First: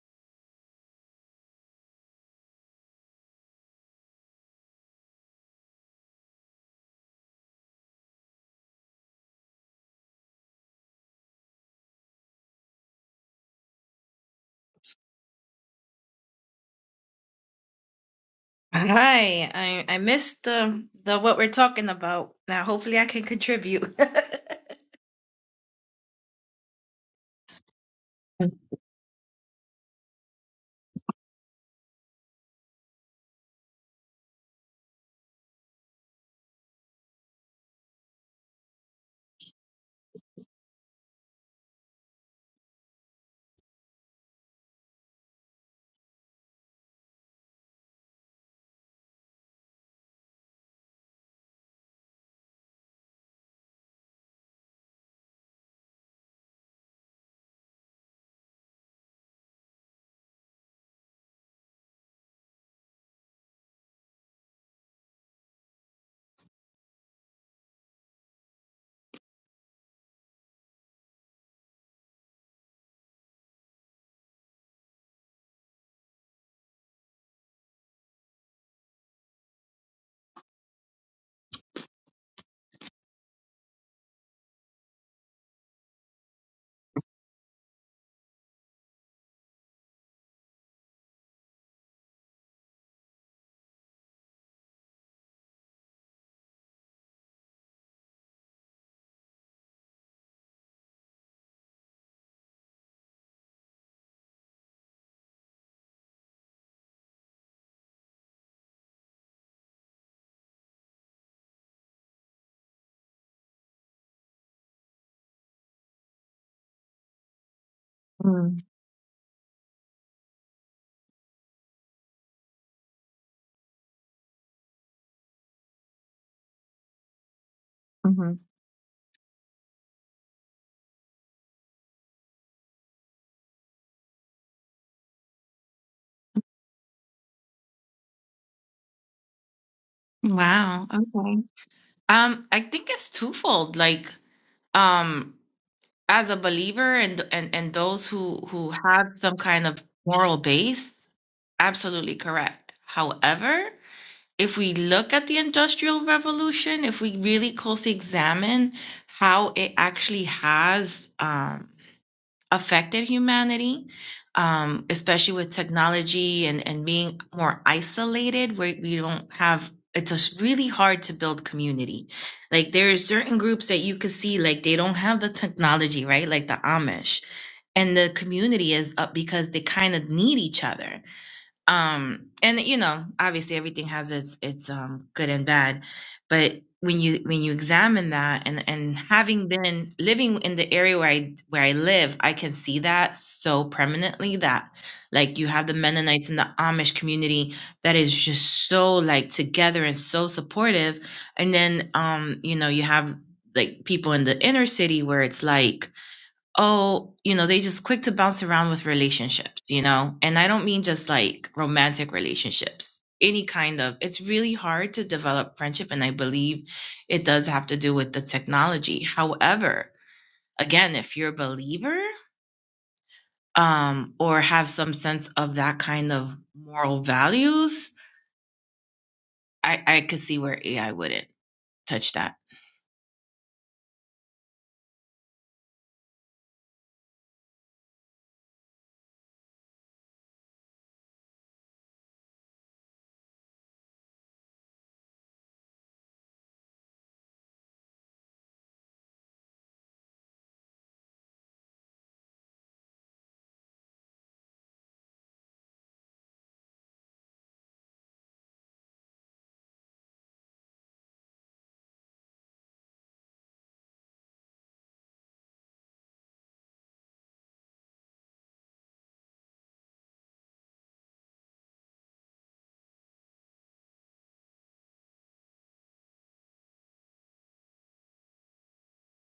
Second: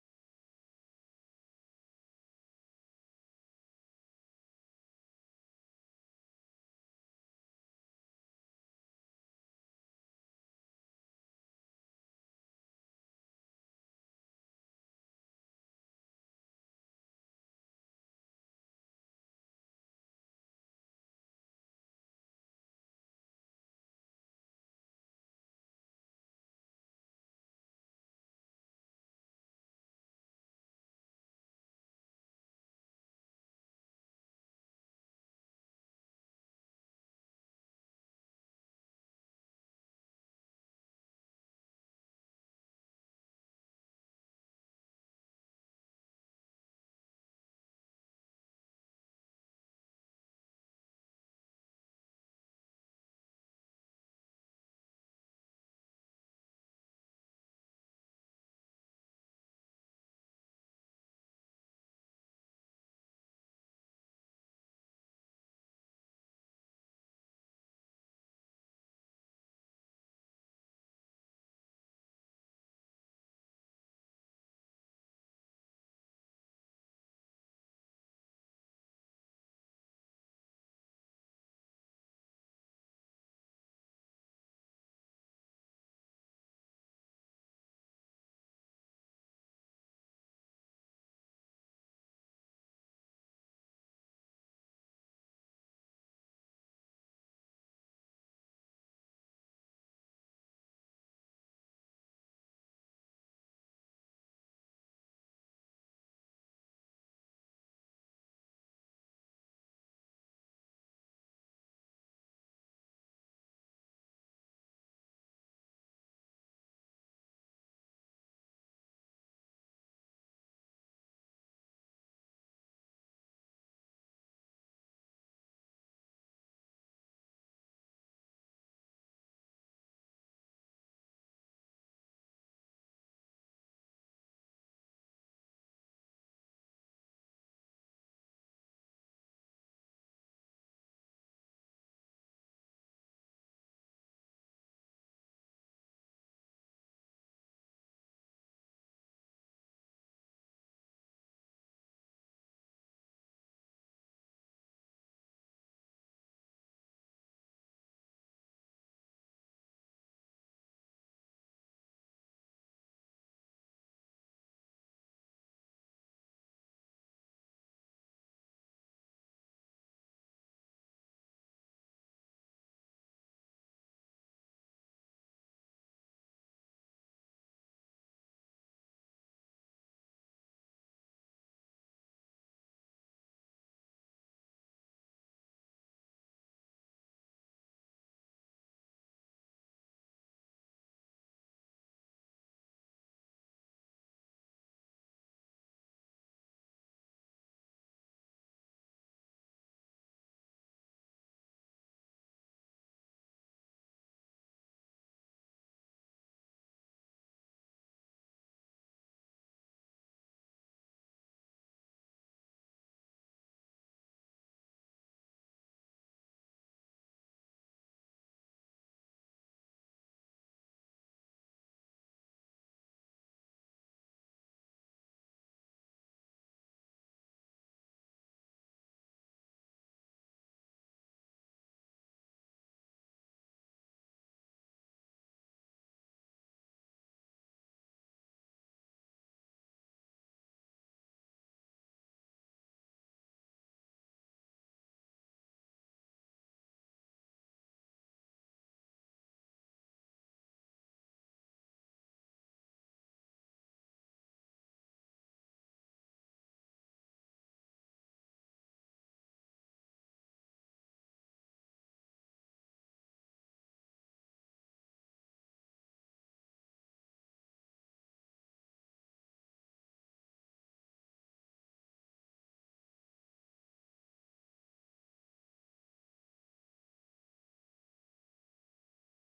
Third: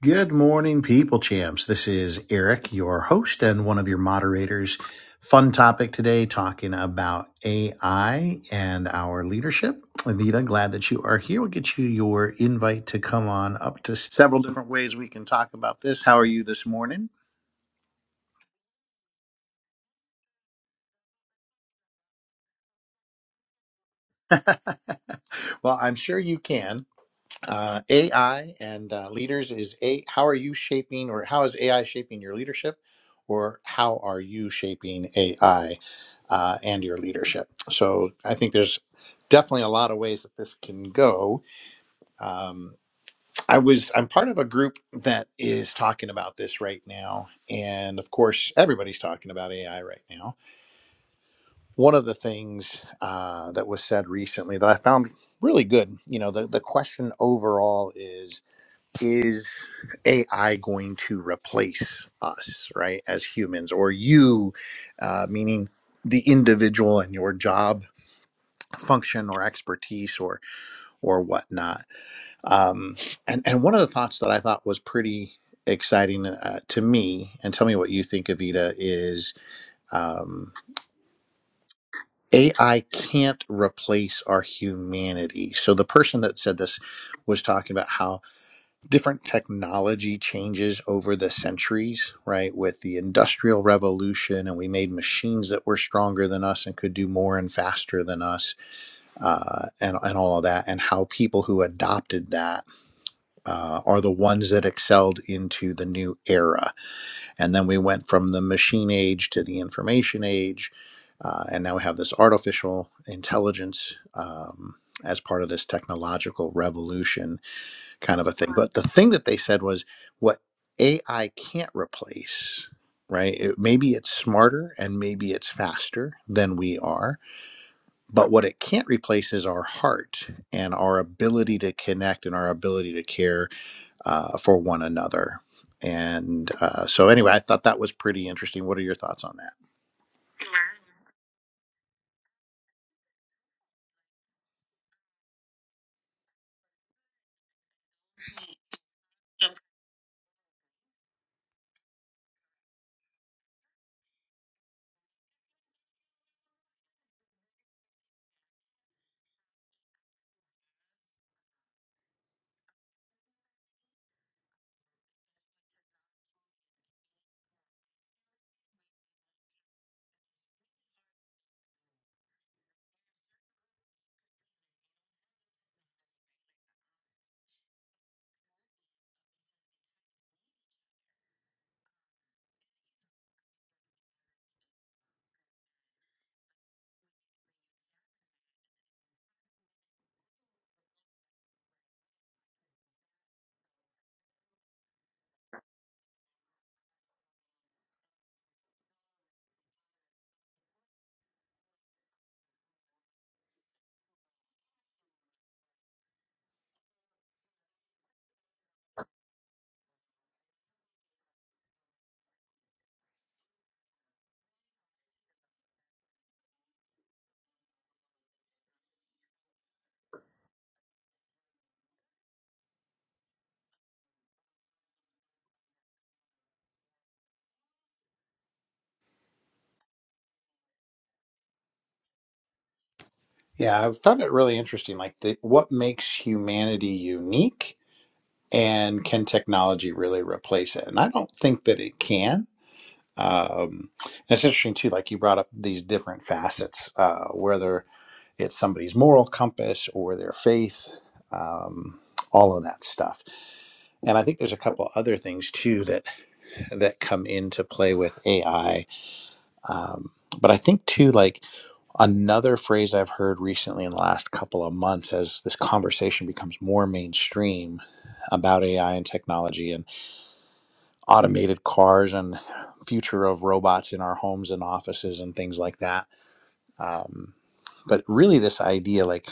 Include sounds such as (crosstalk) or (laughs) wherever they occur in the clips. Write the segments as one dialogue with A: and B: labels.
A: Good morning, people champs. This is Eric, your host and one of your moderators. Fun topic today talking about AI and our leadership. Avita, glad that you are here. We'll get you your invite to come on up to several different ways we can talk about this. How are you this morning?
B: Hi, I I missed the the what we're talking about. Now hopefully I can contribute. (laughs)
A: (laughs) well, I'm sure you can. Uh, AI and uh, leaders is a. How are you shaping, or how is AI shaping your leadership, or how are you shaping AI? uh, and your leadership. So I think there's definitely a lot of ways that this can go. Um, I was I'm part of a group that is talking about this right now, and of course everybody's talking about AI right now. One of the things uh, that was said recently that I found really good, you know, the the question overall is is AI going to replace us, right, as humans, or you, uh, meaning the individual and your job function or expertise or or whatnot. Um, and and one of the thoughts that I thought was pretty exciting uh, to me, and tell me what you think, Evita, is um, AI can't replace our humanity. So the person that said this was talking about how different technology changes over the centuries, right? With the industrial revolution, and we made machines that were stronger than us and could do more and faster than us uh, and and all of that, and how people who adopted that uh, are the ones that excelled into the new era. And then we went from the machine age to the information age, uh, and now we have this artificial intelligence. Um, as part of this technological revolution, kind of a thing. But the thing that they said was what AI can't replace, right? It, maybe it's smarter and maybe it's faster than we are,
B: Mhm.
A: but what it can't replace is our heart and our ability to connect and our ability to care uh, for one another. And uh, so, anyway, I thought that was pretty interesting. What are your thoughts on that?
B: Wow. Okay. Um, I think it's twofold. Like, um, as a believer and and and those who who have some kind of moral base, absolutely correct. However, if we look at the Industrial Revolution, if we really closely examine how it actually has um affected humanity, um, especially with technology and, and being more isolated where we don't have it's just really hard to build community. Like there are certain groups that you could see like they don't have the technology, right? Like the Amish. And the community is up because they kind of need each other um and you know obviously everything has its its um good and bad but when you when you examine that and and having been living in the area where i where i live i can see that so prominently that like you have the mennonites and the amish community that is just so like together and so supportive and then um you know you have like people in the inner city where it's like oh, you know, they just quick to bounce around with relationships, you know? And I don't mean just like romantic relationships, any kind of. It's really hard to develop friendship. And I believe it does have to do with the technology. However, again, if you're a believer, um, or have some sense of that kind of moral values, I, I could see where AI wouldn't. touch that.
A: Yeah, I found it really interesting. Like, the, what makes humanity unique, and can technology really replace it? And I don't think that it can. Um, and it's interesting too. Like you brought up these different facets, uh, whether it's somebody's moral compass or their faith, um, all of that stuff. And I think there's a couple other things too that that come into play with AI. Um, but I think too, like another phrase I've heard recently in the last couple of months, as this conversation becomes more mainstream about AI and technology and automated cars and future of robots in our homes and offices and things like that Um, but really, this idea like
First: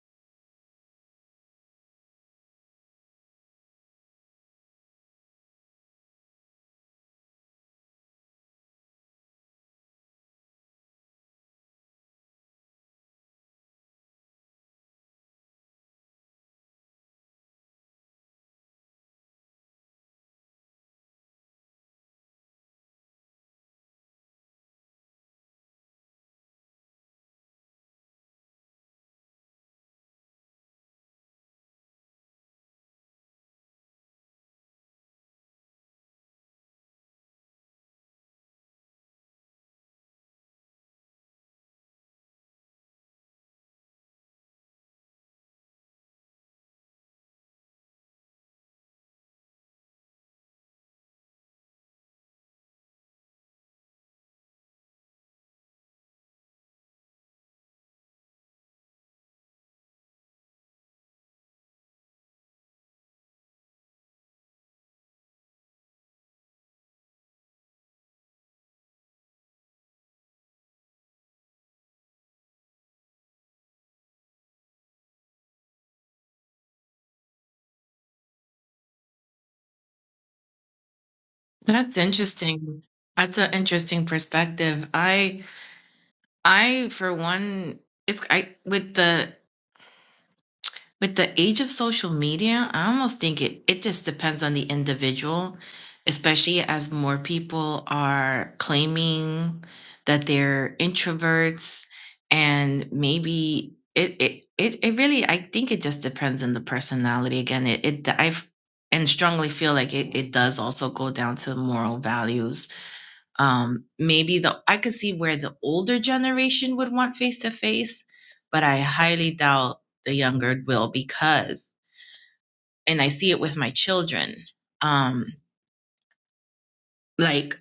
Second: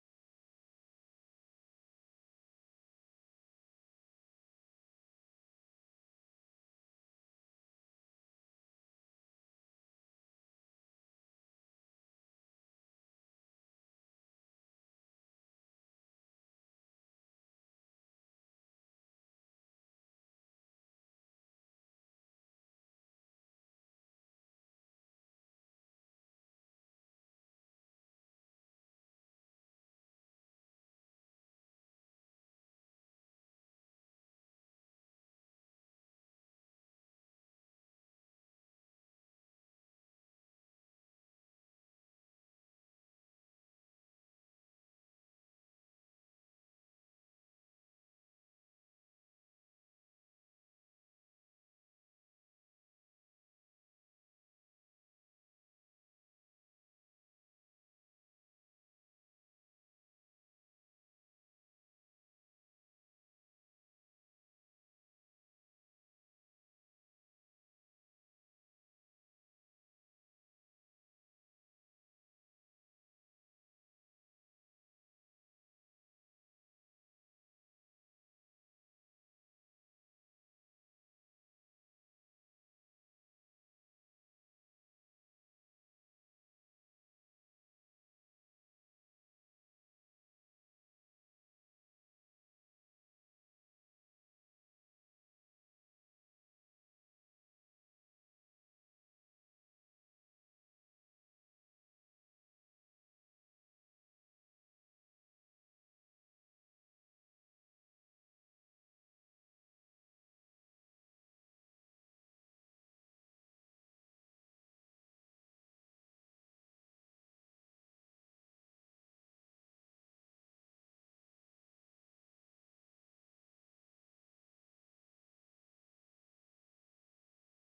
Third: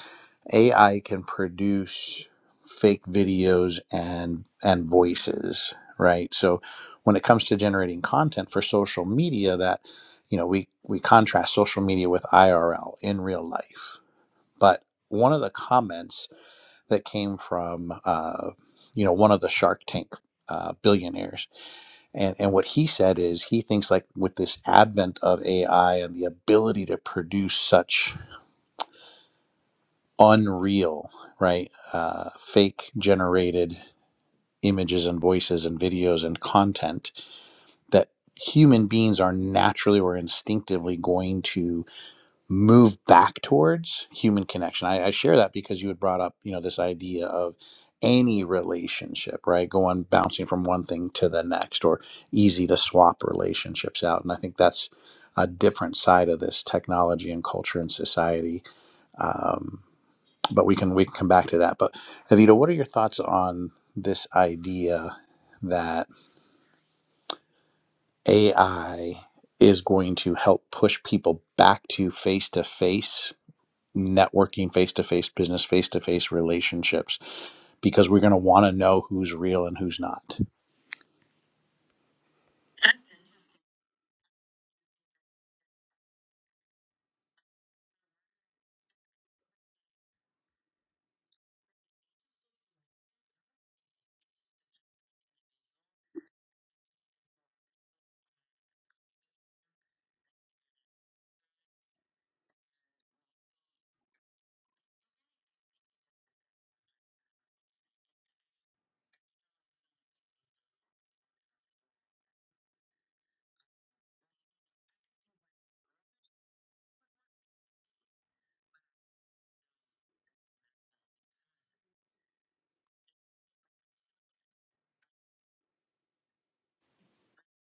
A: AI can produce fake videos and and voices, right? So when it comes to generating content for social media, that you know we we contrast social media with IRL in real life. But one of the comments that came from uh, you know one of the Shark Tank uh, billionaires, and and what he said is he thinks like with this advent of AI and the ability to produce such unreal, right? Uh, fake generated images and voices and videos and content that human beings are naturally or instinctively going to move back towards human connection. I, I share that because you had brought up, you know, this idea of any relationship, right? Going bouncing from one thing to the next or easy to swap relationships out. And I think that's a different side of this technology and culture and society um, but we can we can come back to that. But Evita, what are your thoughts on this idea that AI is going to help push people back to face to face networking, face to face business, face to face relationships because we're going to want to know who's real and who's not.
B: That's interesting. That's an interesting perspective. I I for one it's I with the with the age of social media, I almost think it, it just depends on the individual, especially as more people are claiming that they're introverts and maybe it, it, it, it really, I think it just depends on the personality. Again, it, it, I've, and strongly feel like it, it does also go down to moral values um, maybe the I could see where the older generation would want face to face, but I highly doubt the younger will because, and I see it with my children. Um, like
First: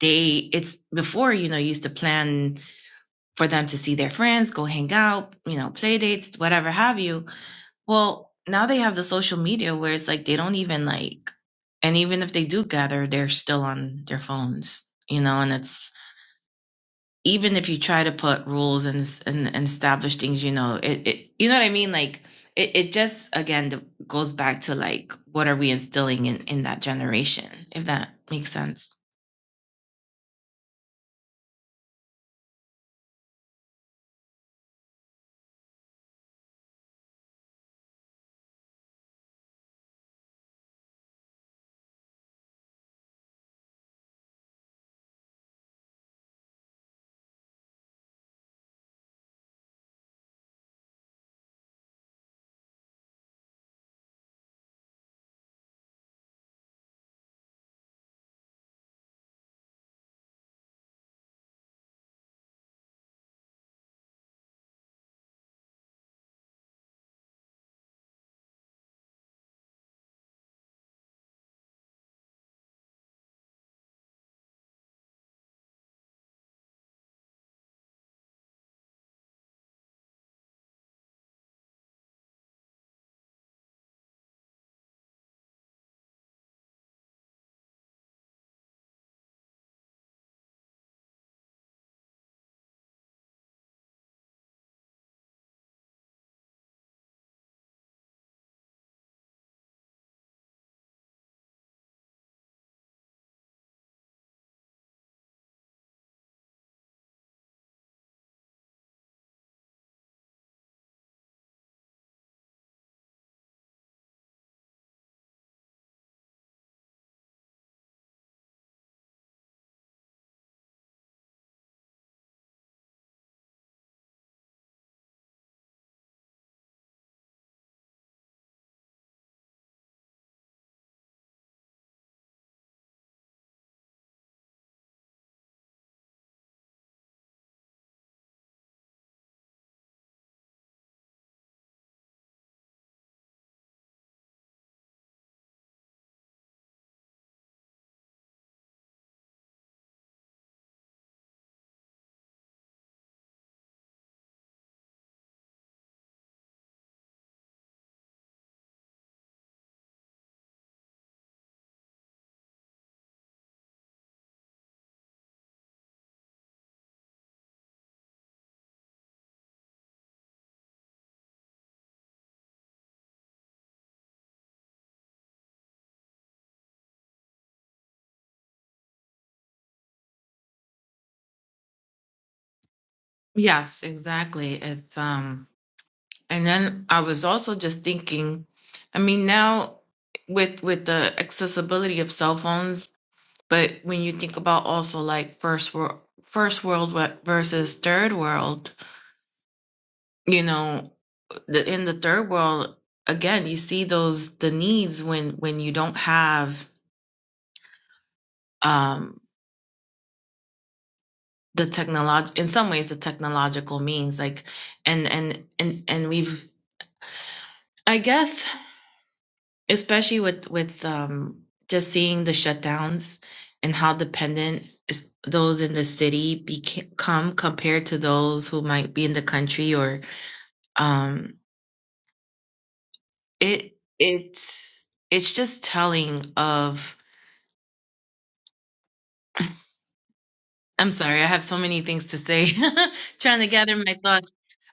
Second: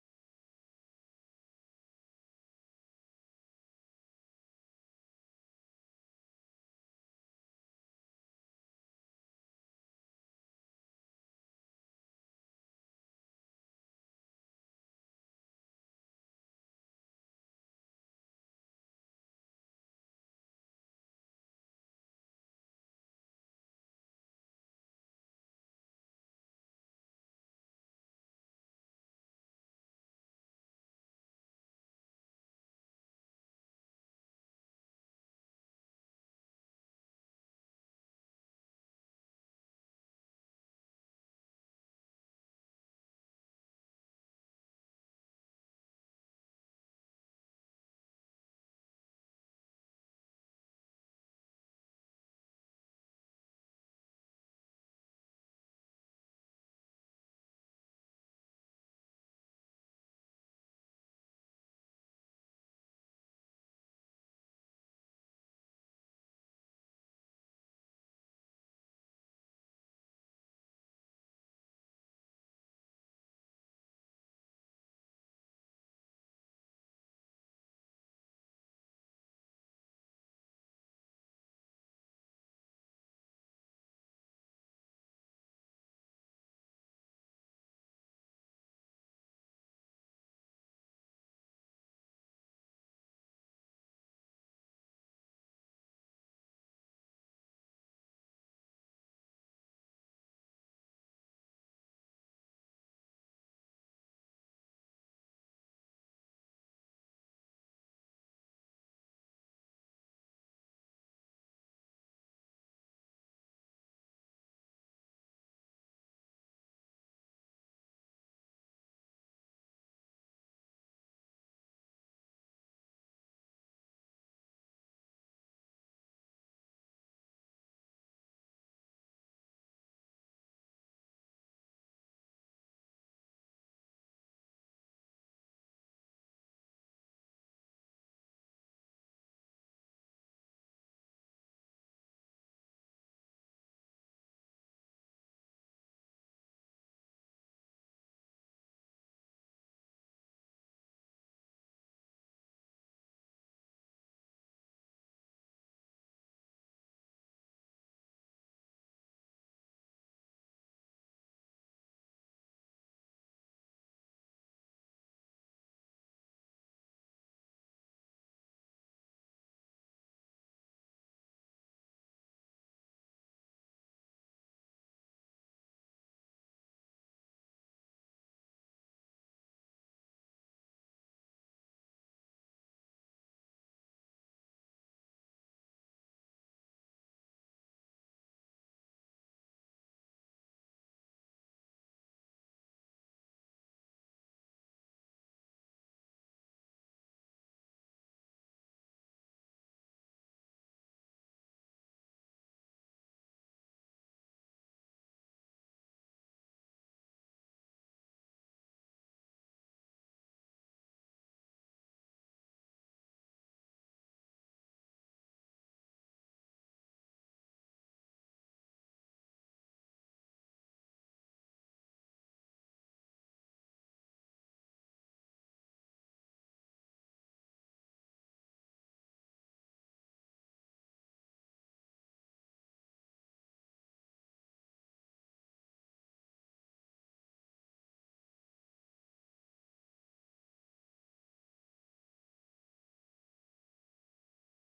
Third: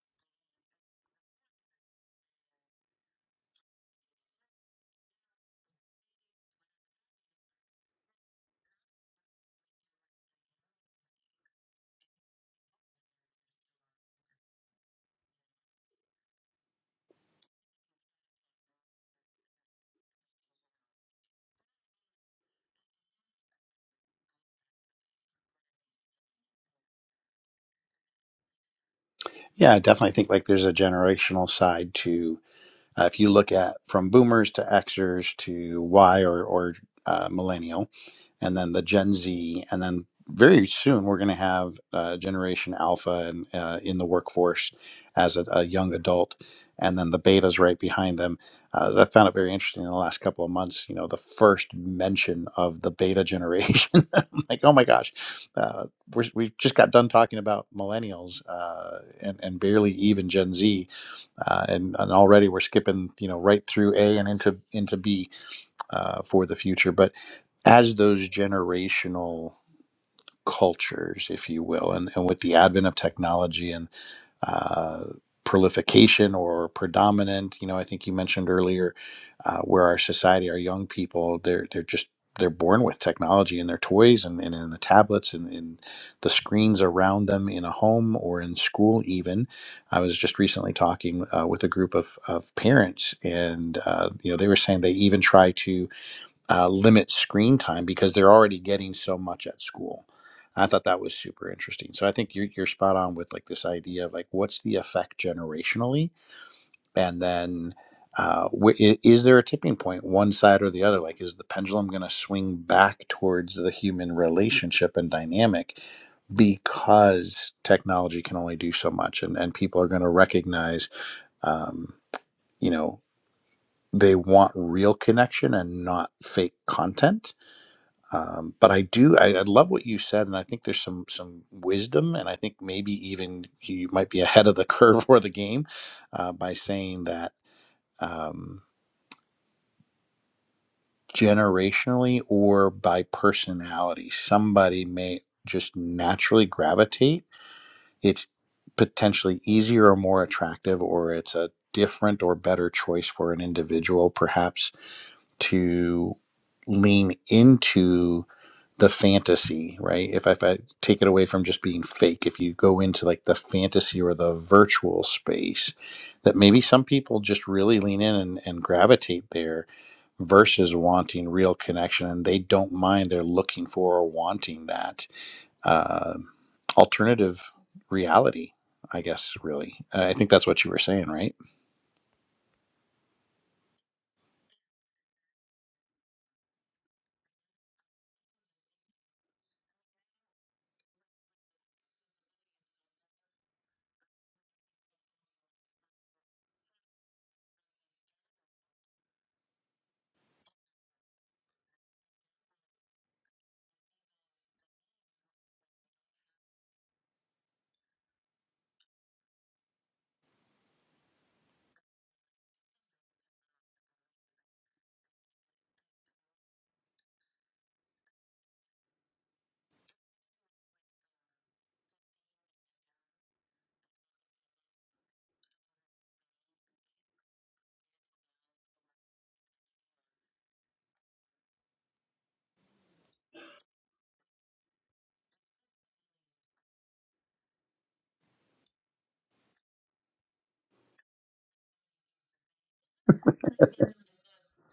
B: they, it's before you know, you used to plan for them to see their friends, go hang out, you know, play dates, whatever have you. Well, now they have the social media where it's like they don't even like, and even if they do gather, they're still on their phones, you know, and it's even if you try to put rules and and, and establish things, you know, it, it you know what I mean? Like it, it just again goes back to like what are we instilling in in that generation, if that makes sense.
A: Yeah, I definitely think like there's a generational side to uh, if you look at from boomers to Xers to Y or or uh, millennial and then the Gen Z, and then very soon we're going to have uh, Generation Alpha and uh, in the workforce as a, a young adult, and then the betas right behind them. Uh, I found it very interesting in the last couple of months. You know, the first mention of the beta generation, (laughs) I'm like oh my gosh, uh, we're, we just got done talking about millennials uh, and and barely even Gen Z, uh, and, and already we're skipping you know right through A and into into B uh, for the future. But as those generational cultures, if you will, and, and with the advent of technology and uh, prolification or predominant, you know, I think you mentioned earlier, uh, where our society, our young people, they're they're just they're born with technology in their toys and, and in the tablets and in the screens around them in a home or in school even i was just recently talking uh, with a group of, of parents and uh, you know they were saying they even try to uh, limit screen time because they're already getting so much at school. I thought that was super interesting. So I think you're, you're spot on with like this idea of like what's the effect generationally, and then uh, wh- i- is there a tipping point, one side or the other? Like, is the pendulum going to swing back towards the human relationship and dynamic because technology can only do so much, and and people are going to recognize, um, you know, they want real connection and not fake content um, but I do, I, I love what you said, and I think there's some some wisdom, and I think maybe even you might be ahead of the (laughs) curve or the game uh, by saying that um, generationally or by personality, somebody may just naturally gravitate. It's potentially easier or more attractive, or it's a different or better choice for an individual, perhaps to lean into the fantasy, right? If I, if I take it away from just being fake, if you go into like the fantasy or the virtual space, that maybe some people just really lean in and, and gravitate there versus wanting real connection and they don't mind they're looking for or wanting that uh, alternative reality, I guess, really. I think that's what you were saying, right?
B: Yes, exactly. It's um and then I was also just thinking, I mean now with with the accessibility of cell phones, but when you think about also like first world first world versus third world, you know, the, in the third world again you see those the needs when when you don't have um the technolog in some ways the technological means like and and and and we've i guess especially with with um just seeing the shutdowns and how dependent is those in the city become compared to those who might be in the country or um it it's it's just telling of I'm sorry, I have so many things to say, (laughs) trying to gather my thoughts.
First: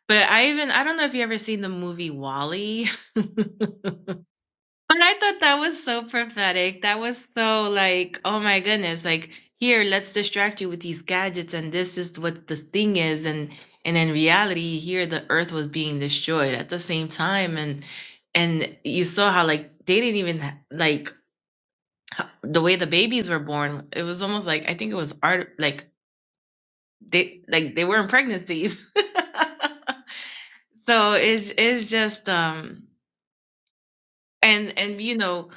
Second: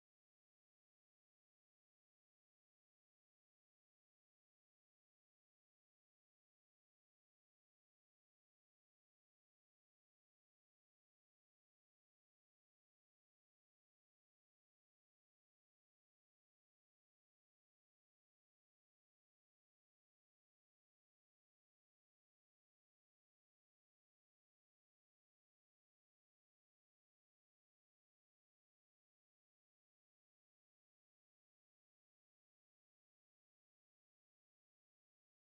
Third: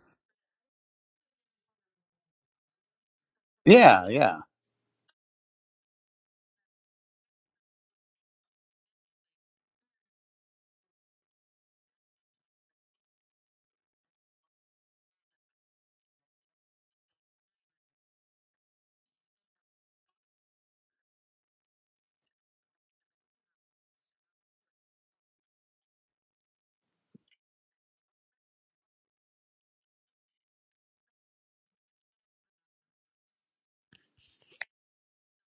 B: But I even, I don't know if you ever seen the movie Wall-E, (laughs)
A: Yeah, yeah.
B: but I thought that was so prophetic. That was so like, oh my goodness, like here, let's distract you with these gadgets, and this is what the thing is, and and in reality, here the Earth was being destroyed at the same time, and and you saw how like they didn't even like h- the way the babies were born. It was almost like I think it was art like they like they weren't pregnancies. (laughs) so it's it's just um and and you know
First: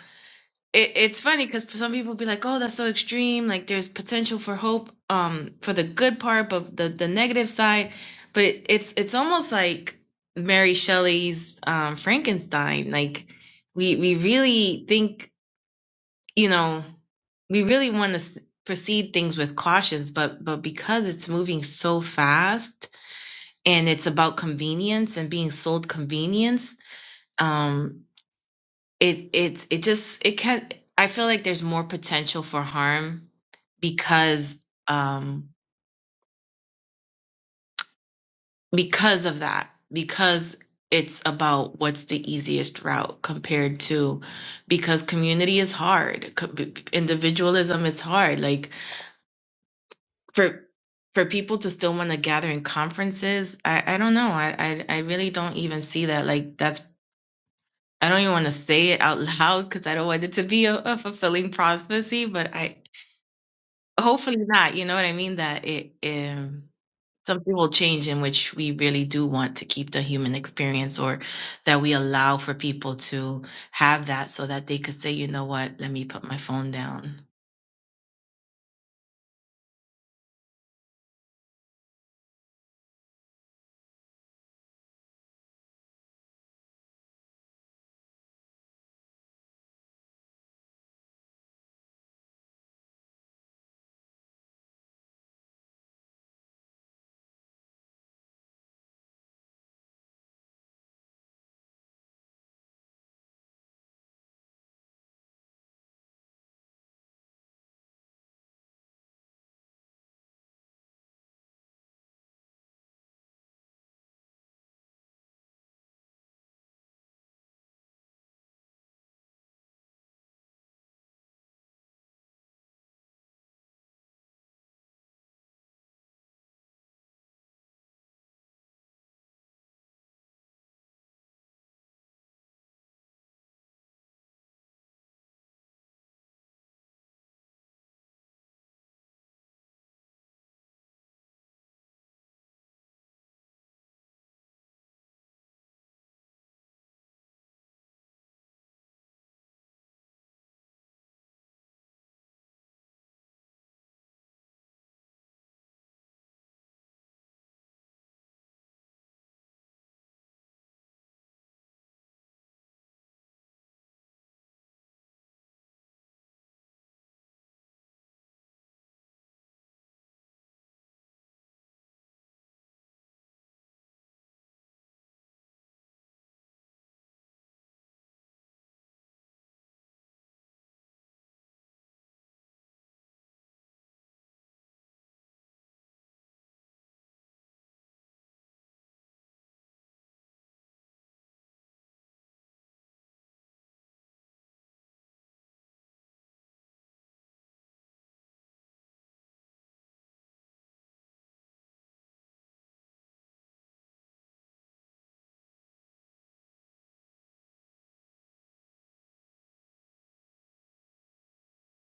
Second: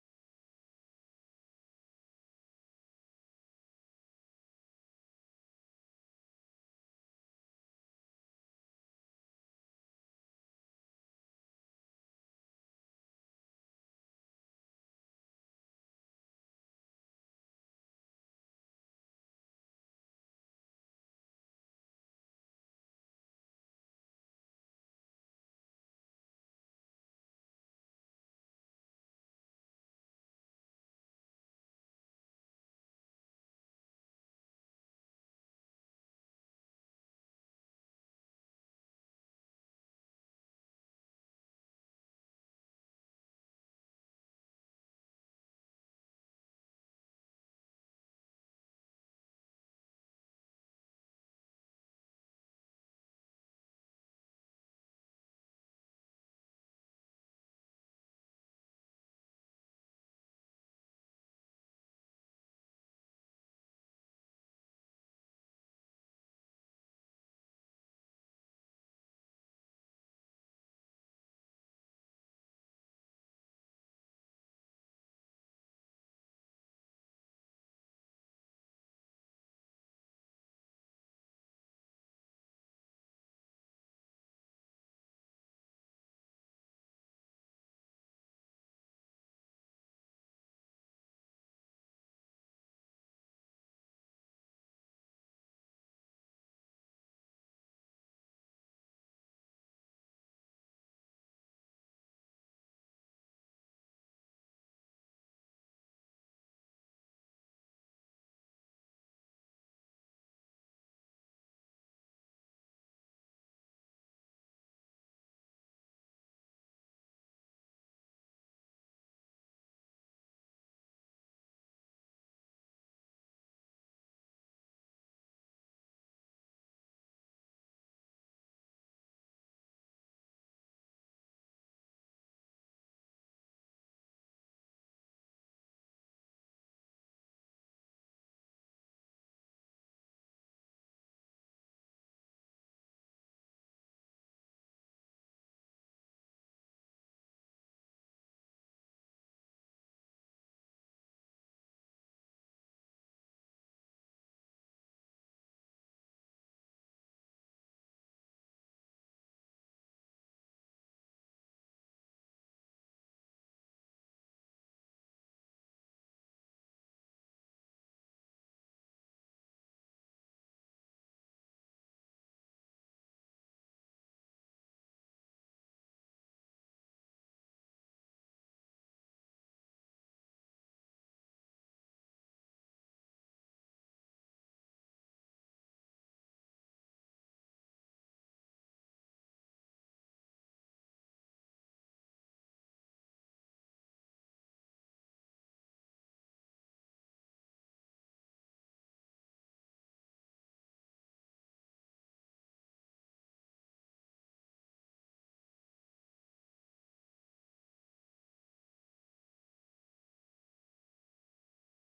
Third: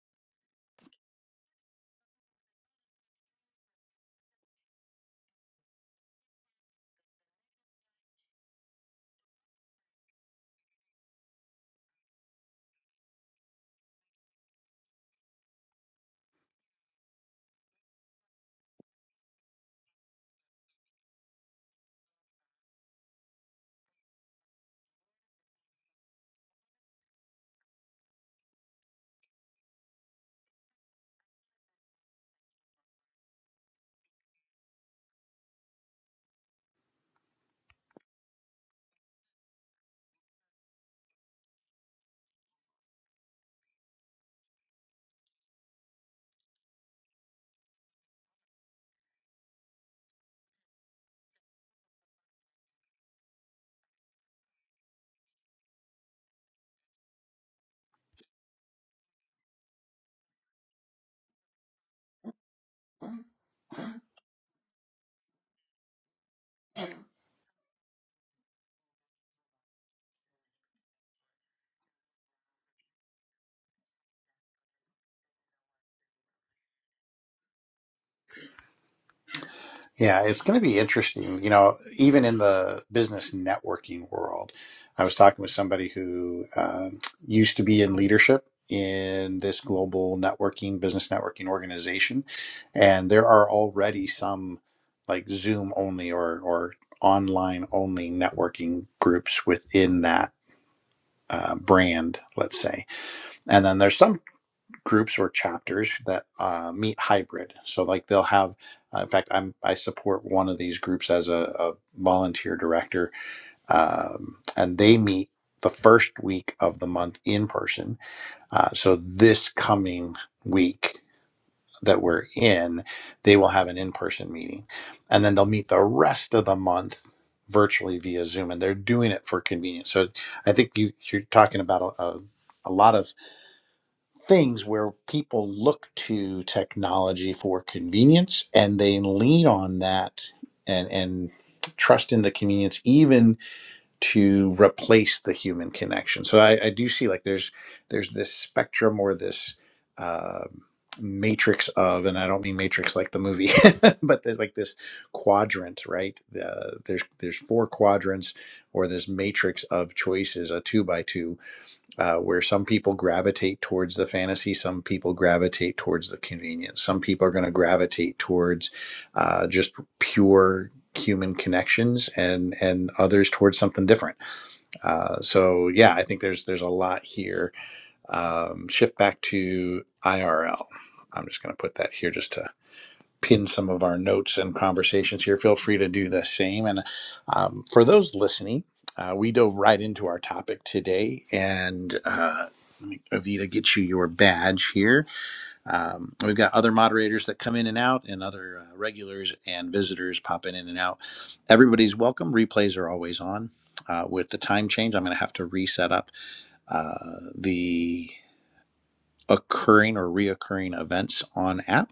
B: it, it's funny because some people be like, oh, that's so extreme. Like there's potential for hope um for the good part, but the the negative side. But it, it's it's almost like Mary Shelley's um, Frankenstein. Like we we really think you know we really want to proceed things with cautions, but but because it's moving so fast and it's about convenience and being sold convenience um it it it just it can i feel like there's more potential for harm because um because of that because it's about what's the easiest route compared to because community is hard co- b- individualism is hard like for for people to still want to gather in conferences i i don't know i i, I really don't even see that like that's I don't even want to say it out (laughs) loud because I don't want it to be a, a fulfilling prophecy, but I hopefully not. You know what I mean? That it um, something will change in which we really do want to keep the human experience, or that we allow for people to have that, so that they could say, you know what, let me put my phone down.
A: Yeah, it's going to be interesting. You know, even in the business networking world, I was talking with somebody who um, used to be in leadership in this global networking, business networking organization. And there are already some like Zoom only or, or online only networking groups within that uh, brand, let's say. And then there's some groups or chapters that uh, meet hybrid. So like they'll have, uh, in fact, I'm I support one of these groups as a, a volunteer director, um, and they meet the first week of the month in person. Uh, so this coming week that we're in, they will have an in-person meeting, and then they'll meet the rest of the month virtually via Zoom, and they're doing it for convenience. So I think you, you're talking about a, a, a lot of things where people look to technology for convenience and they lean on that and and trust in the convenience even to replace the human connection so i, I do see like there's there's this spectrum or this um matrix of and i don't mean matrix like the movie (laughs) but there's like this quadrant right uh, there's there's four quadrants or this matrix of choices a two by two uh, where some people gravitate towards the fantasy, some people gravitate towards the convenience, some people are going to gravitate towards uh, just pure human connections, and and others towards something different. Uh, so yeah, I think there's there's a lot here. Um, shift back to IRL. I'm just going to put that here just to pin some of our notes and conversations here. Feel free to do the same. And um, for those listening, uh, we dove right into our topic today. And uh, let me, Avita, get you your badge here. Um, we've got other moderators that come in and out, and other uh, regulars and visitors popping in and out. Everybody's welcome. Replays are always on. Uh, with the time change, I'm going to have to reset up uh, the occurring or reoccurring events on app.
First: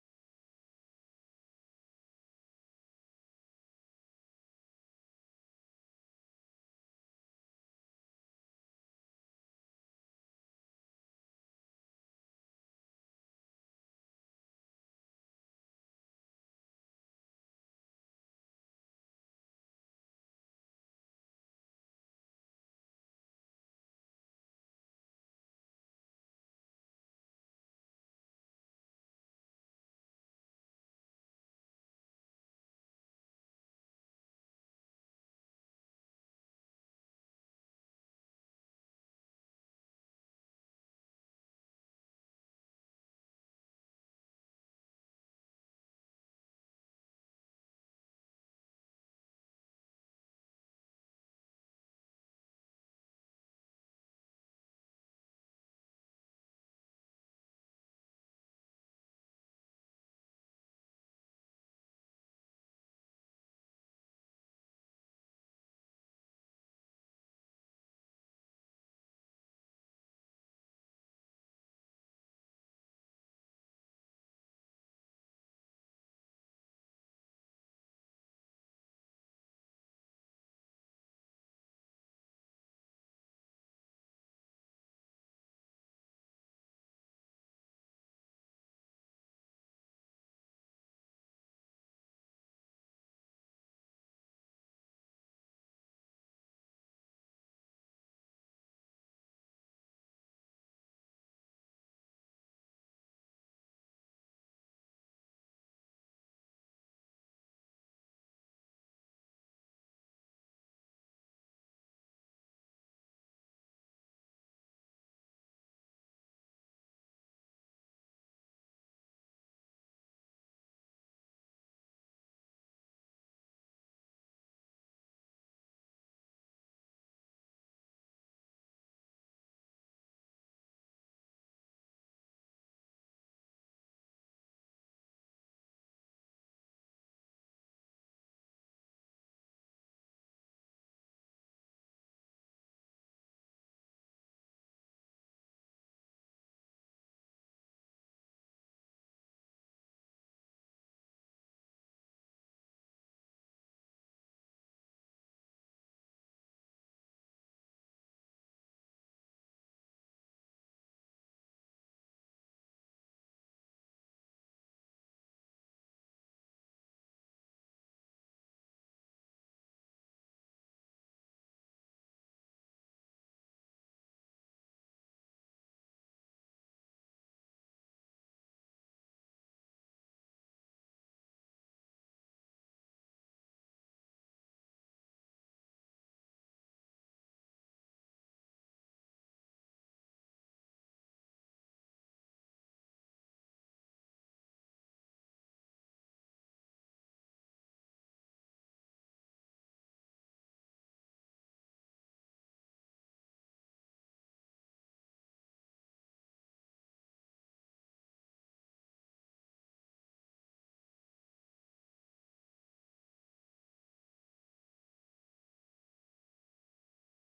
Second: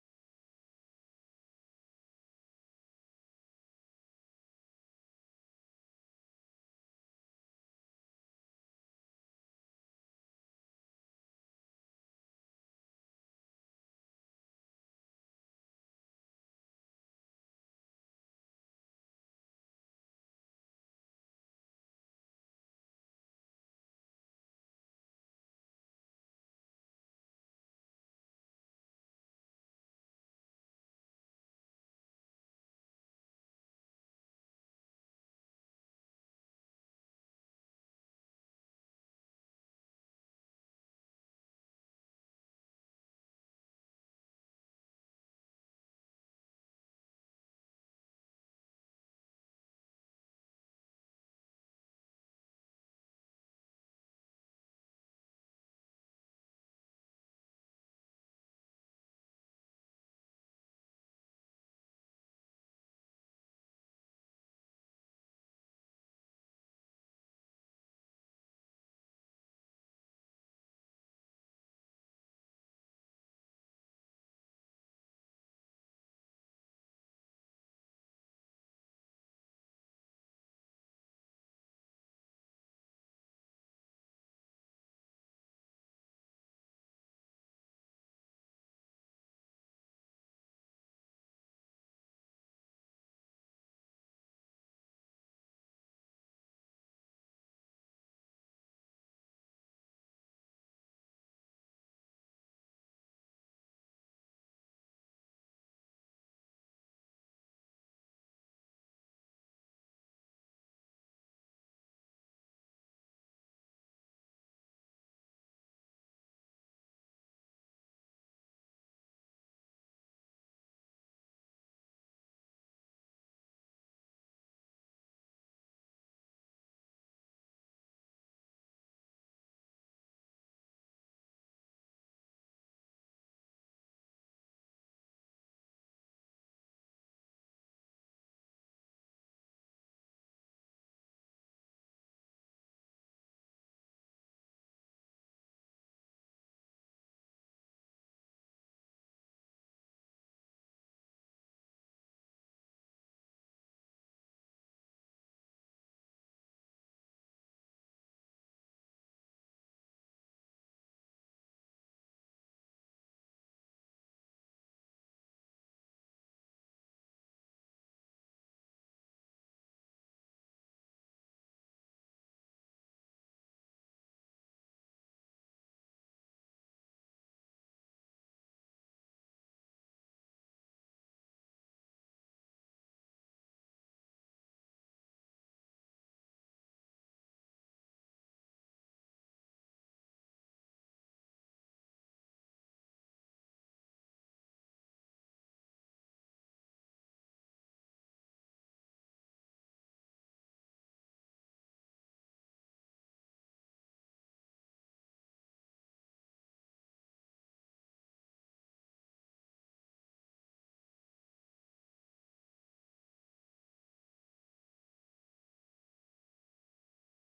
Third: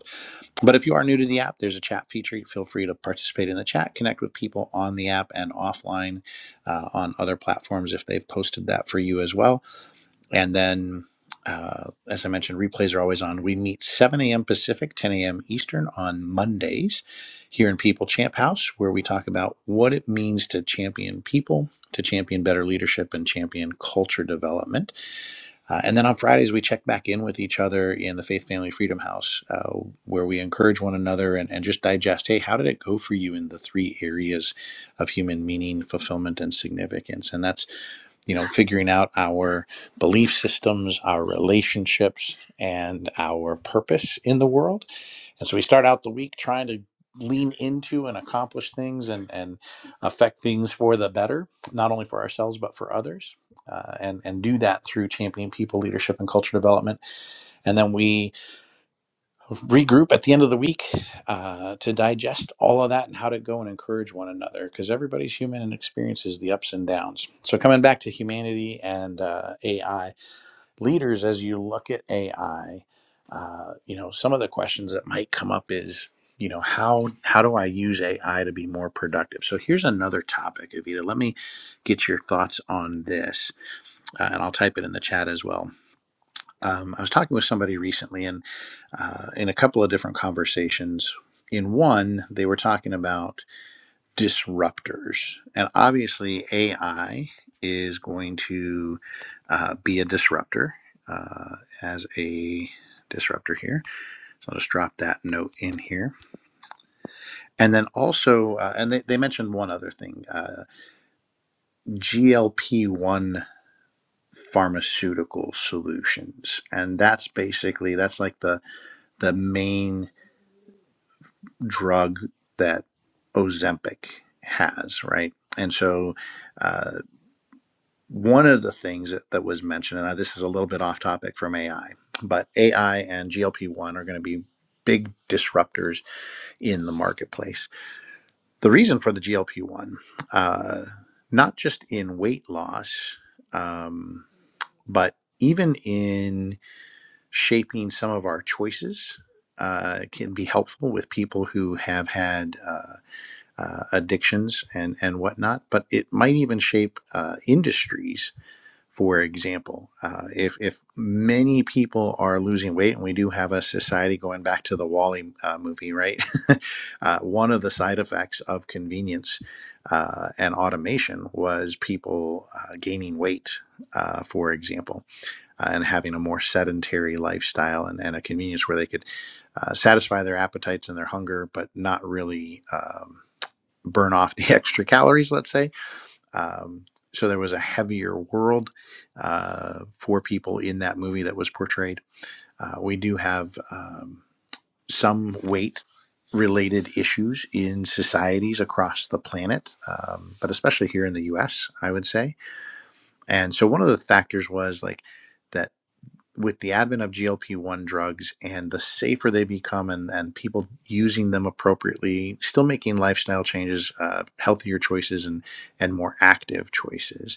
A: But if you are new to the app, there's a chat feature. Feel free to participate in the chat, connect with people on the app and offline uh, on other platforms if they've posted that for you as well. And then, uh, as I mentioned, replays are always on. We meet 7 a.m. Pacific, 10 a.m. Eastern on Mondays here in People Champ House, where we talk about what it means to champion people, to champion better leadership, and champion culture development. Uh, and then on Fridays, we check back in with each other in the Faith Family Freedom House, uh, where we encourage one another and, and just digest hey, how did it go for you in the three areas of human meaning, fulfillment, and significance? And that's, you know, figuring out our belief systems, our relationships, and our purpose in the world and so we start out the week trying to lean into and accomplish things and, and affect things for the better, not only for ourselves, but for others. Uh, and, and do that through championing people, leadership, and culture development. And then we regroup at the end of the week uh, to digest all of that and how to go and encourage one another because everybody's human and experiences the ups and downs. So, coming back to humanity and uh, AI, leaders as you look at AI, uh, you know, some of the questions that might come up is, you know, how how do I use AI to be more productive? So here's another topic, Evita. Let me get your thoughts on this, uh, and I'll type it in the chat as well. Um, I was talking with somebody recently, and uh, in a couple of different conversations. In one, they were talking about disruptors. And obviously, AI is going to uh, be a disruptor uh, as a disruptor here. So I'll just drop that note in here. And then also, uh, and they, they mentioned one other thing uh, GLP 1 pharmaceutical solutions and that's basically that's like the the main drug that ozempic has right and so uh, one of the things that, that was mentioned, and this is a little bit off topic from AI, but AI and GLP 1 are going to be big disruptors in the marketplace. The reason for the GLP 1, uh, not just in weight loss, um, but even in shaping some of our choices, uh, can be helpful with people who have had. Uh, uh, addictions and and whatnot, but it might even shape uh, industries for example. Uh, if, if many people are losing weight, and we do have a society going back to the Wally uh, movie, right? (laughs) uh, one of the side effects of convenience uh, and automation was people uh, gaining weight, uh, for example, uh, and having a more sedentary lifestyle and, and a convenience where they could uh, satisfy their appetites and their hunger, but not really um, burn off (laughs) the extra calories, let's say um, so there was a heavier world uh, for people in that movie that was portrayed. Uh, we do have um, some weight related issues in societies across the planet, um, but especially here in the US, I would say. And so one of the factors was like that with the advent of GLP 1 drugs and the safer they become and, and people using them appropriately, still making lifestyle changes, uh, healthier choices, and, and more active choices